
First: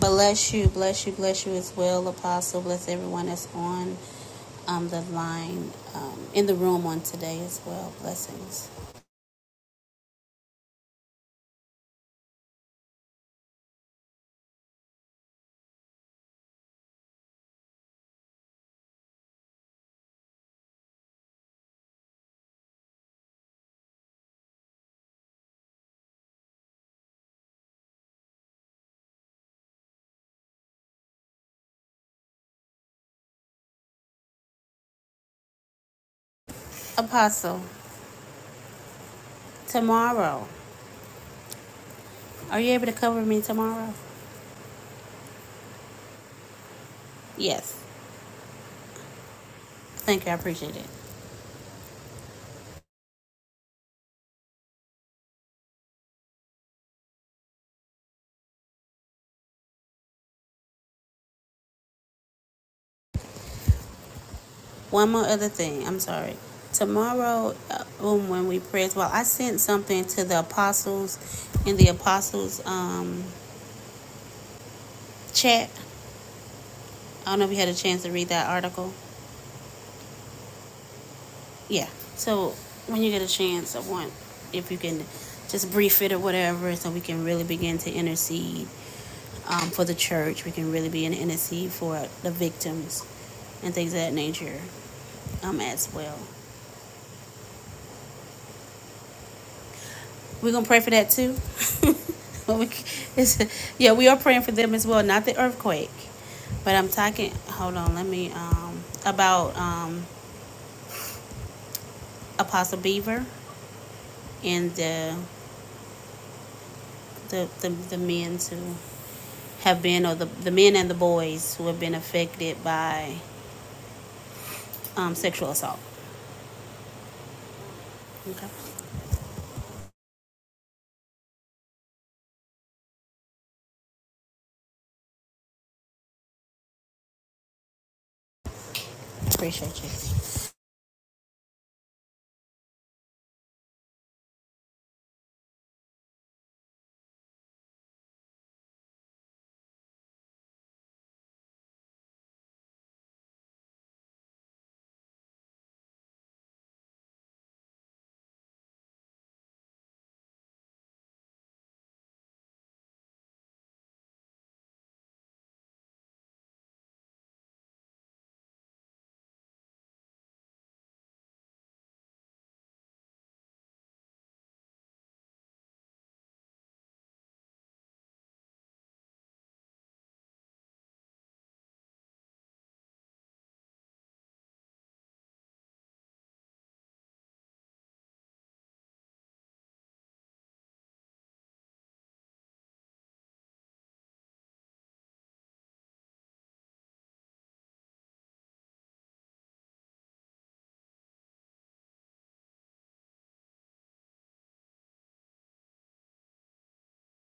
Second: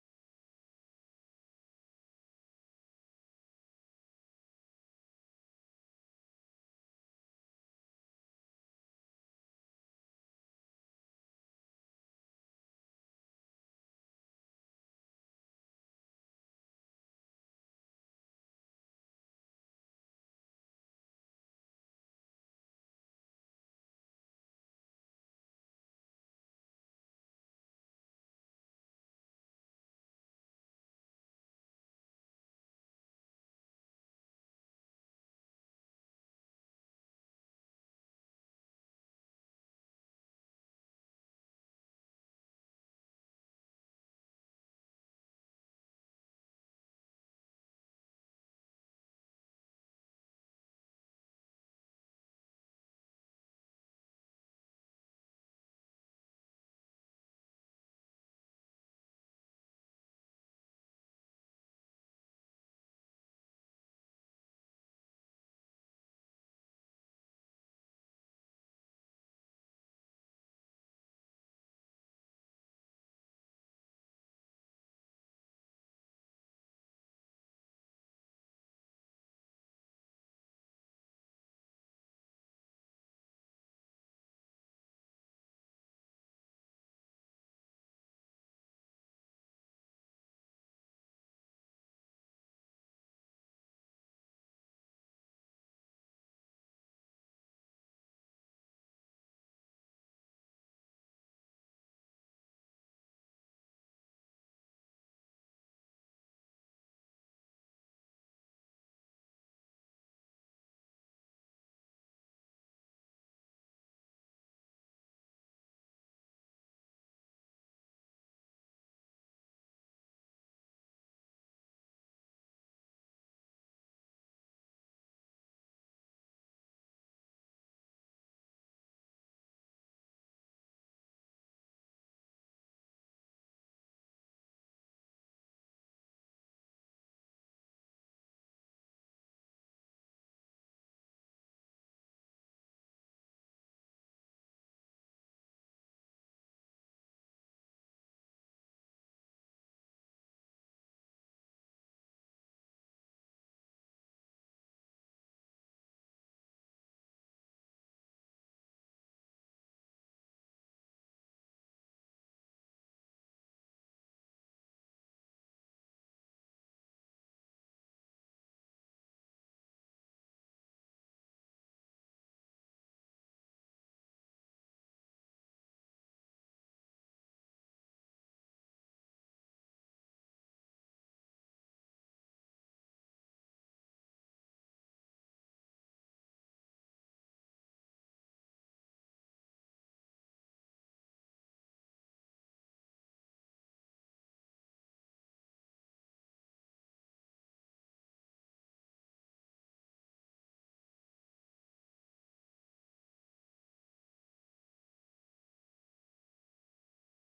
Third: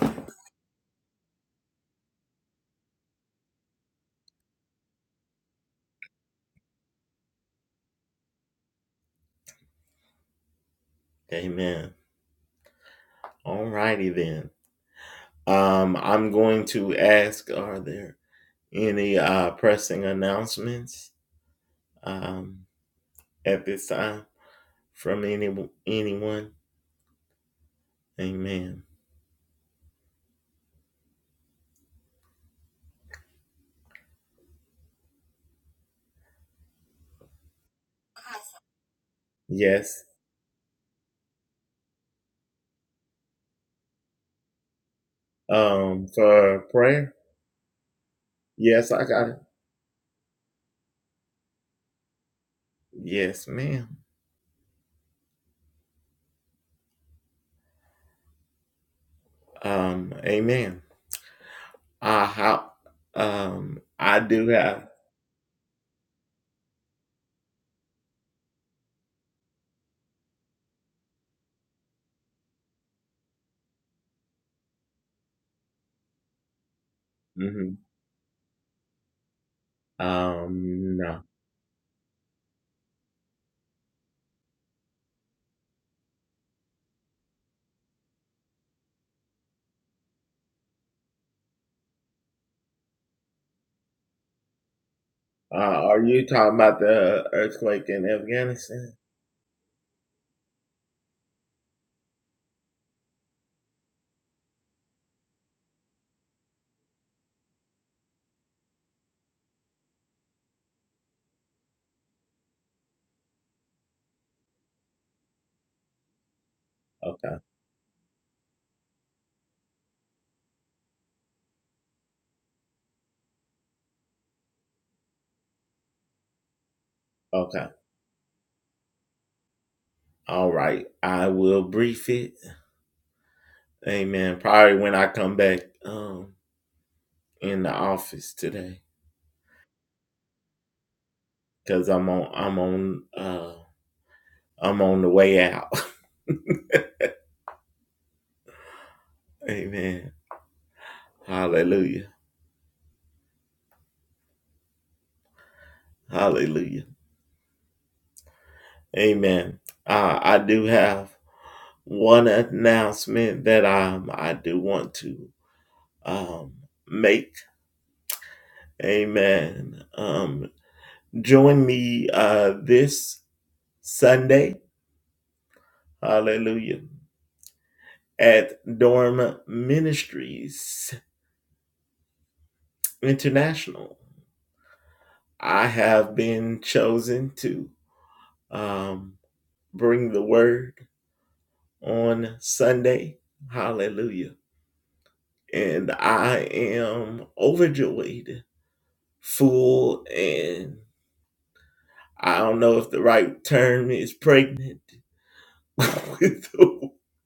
Bless you, bless you, bless you as well, Apostle. Bless everyone that's on um, the line um, in the room on today as well. Blessings. Apostle, tomorrow. Are you able to cover me tomorrow? Yes. Thank you. I appreciate it. One more other thing. I'm sorry. Tomorrow, uh, um, when we pray as well, I sent something to the apostles in the apostles um, chat. I don't know if you had a chance to read that article. yeah. So when you get a chance, I want if you can just brief it or whatever, so we can really begin to intercede um, for the church. We can really be in intercede for the victims and things of that nature um, as well. We're gonna pray for that too. But we it's, yeah, we are praying for them as well, not the earthquake, but I'm talking. Hold on, let me um, about um, Apostle Beaver and the the the, the men too. have been, or the, the men and the boys who have been affected by um, sexual assault. Okay. Appreciate you.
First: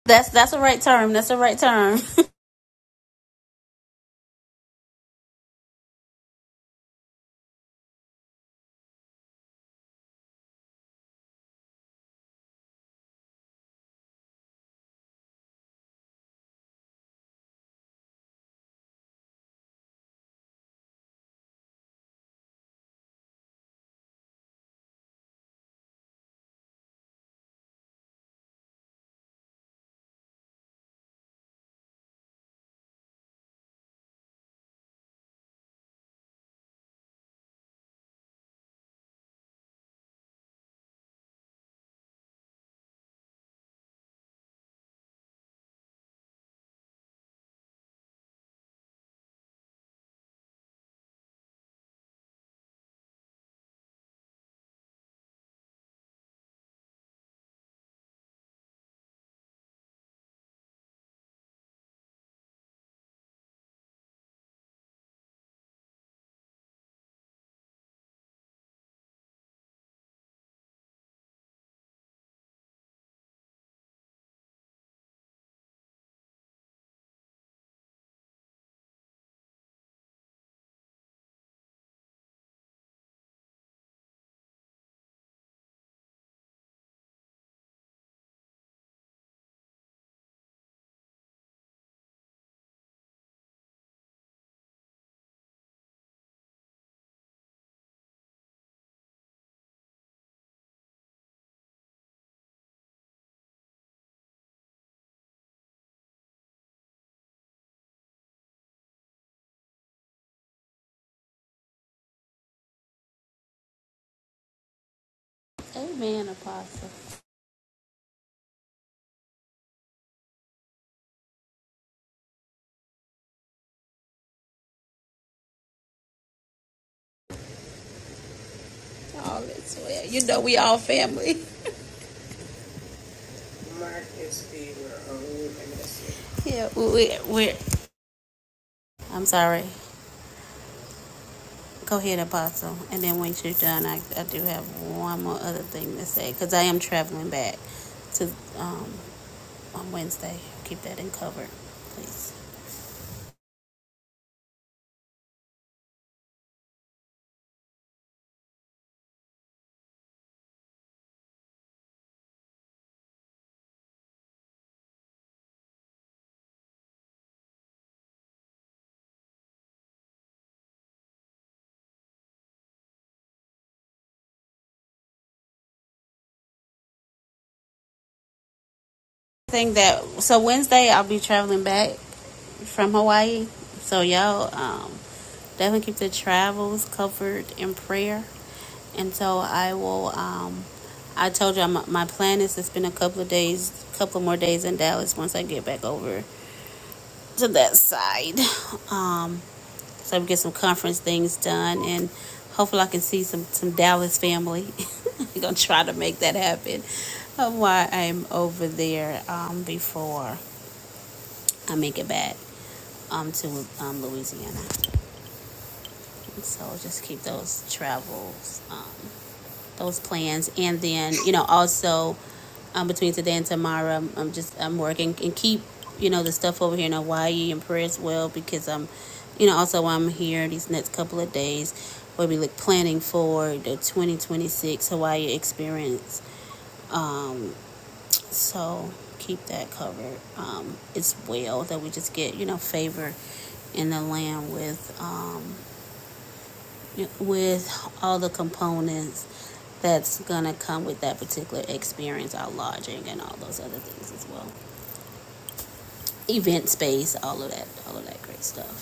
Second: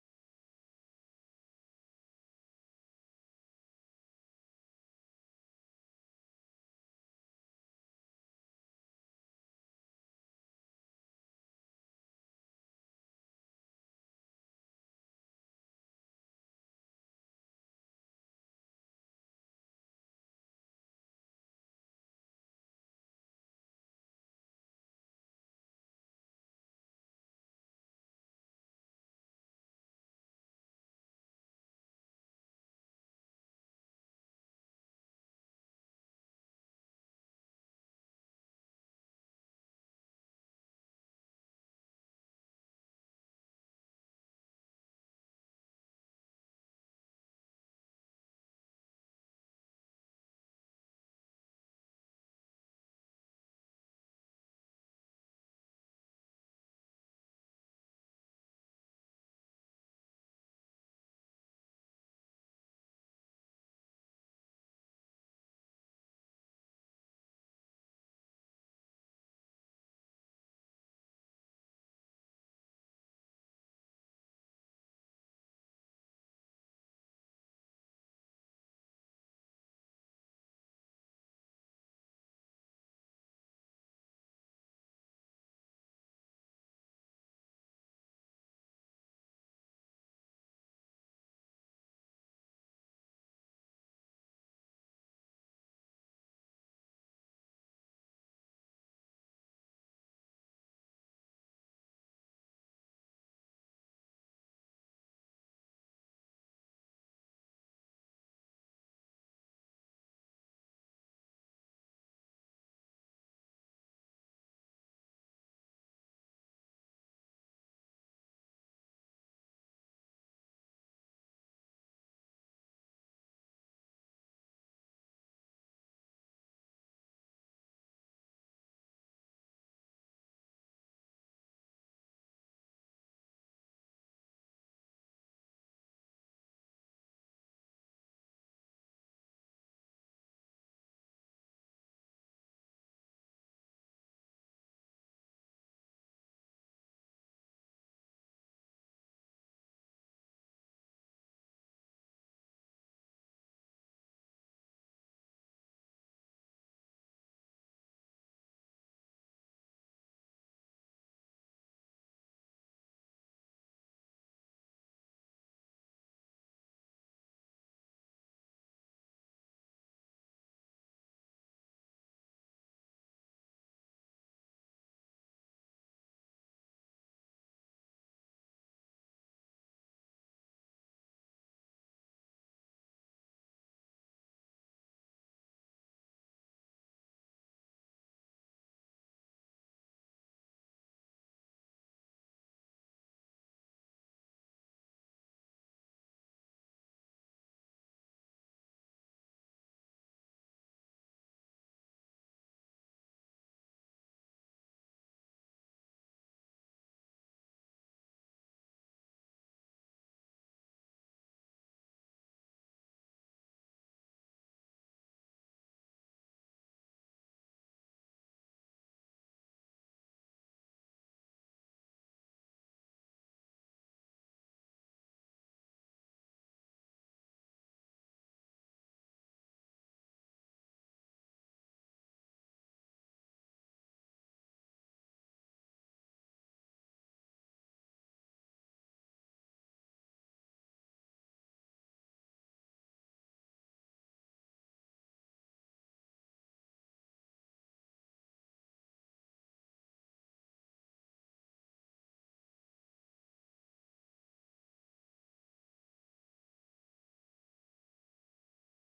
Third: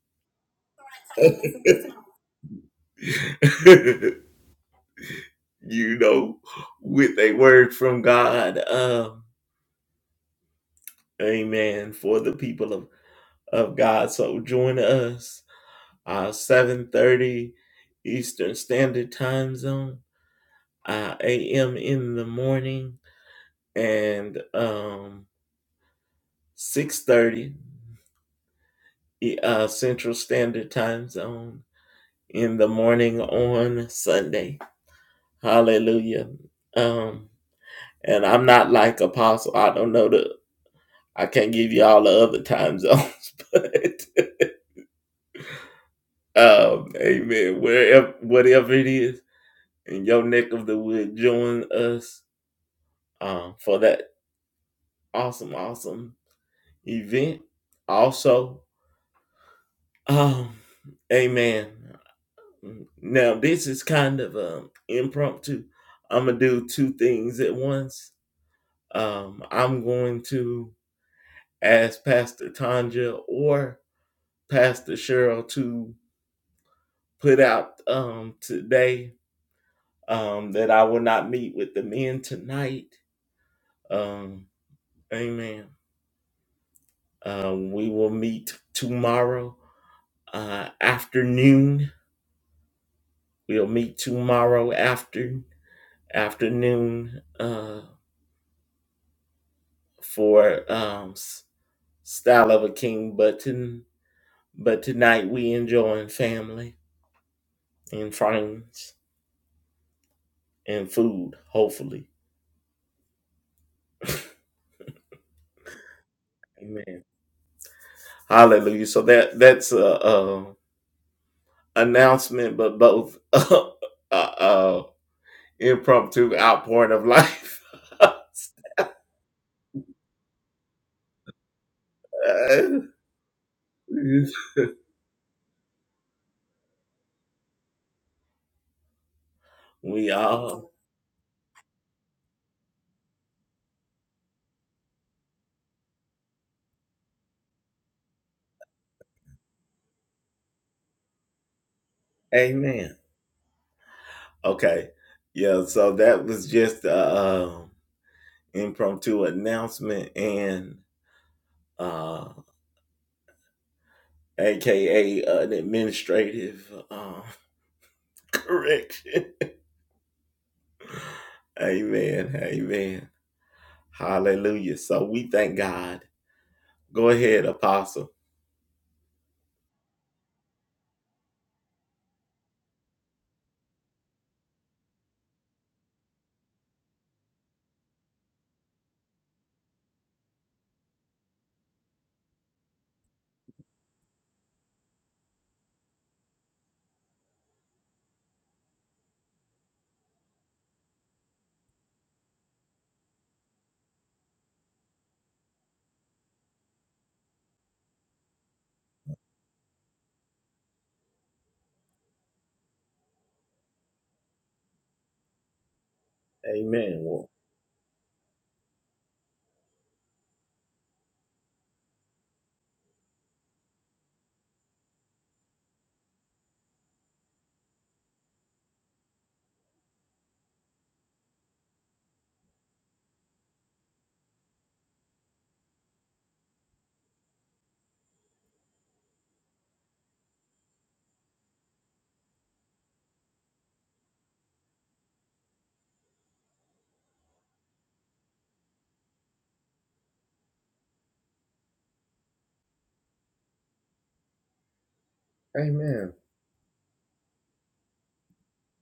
That's that's a right term. That's a right term. Amen, Apostle. All is well. You know we all family. Mark is the we're old and that's it. Yeah, we, we, I'm sorry. Go ahead, Apostle. And then once you're done, I, I do have one more other thing to say because I am traveling back to um, on Wednesday. Keep that in cover, please. thing that so Wednesday I'll be traveling back from Hawaii. So y'all um, definitely keep the travels covered in prayer. And so I will. Um, I told you my, my plan is to spend a couple of days, couple more days in Dallas once I get back over to that side. Um, so I can get some conference things done, and hopefully I can see some some Dallas family. I'm gonna try to make that happen uh, while I'm over there um, before I make it back. um, to um, Louisiana. And so just keep those travels, um, those plans, and then you know also um, between today and tomorrow, I'm, I'm just I'm working and keep you know the stuff over here in Hawaii and prayer as well because I'm, you know, also I'm here these next couple of days. where we look planning for the 2026 Hawaii experience. Um, so keep that covered um, as well that we just get you know favor in the land with um, with all the components that's gonna come with that particular experience, our lodging and all those other things as well. Event space, all of that, all of that great stuff.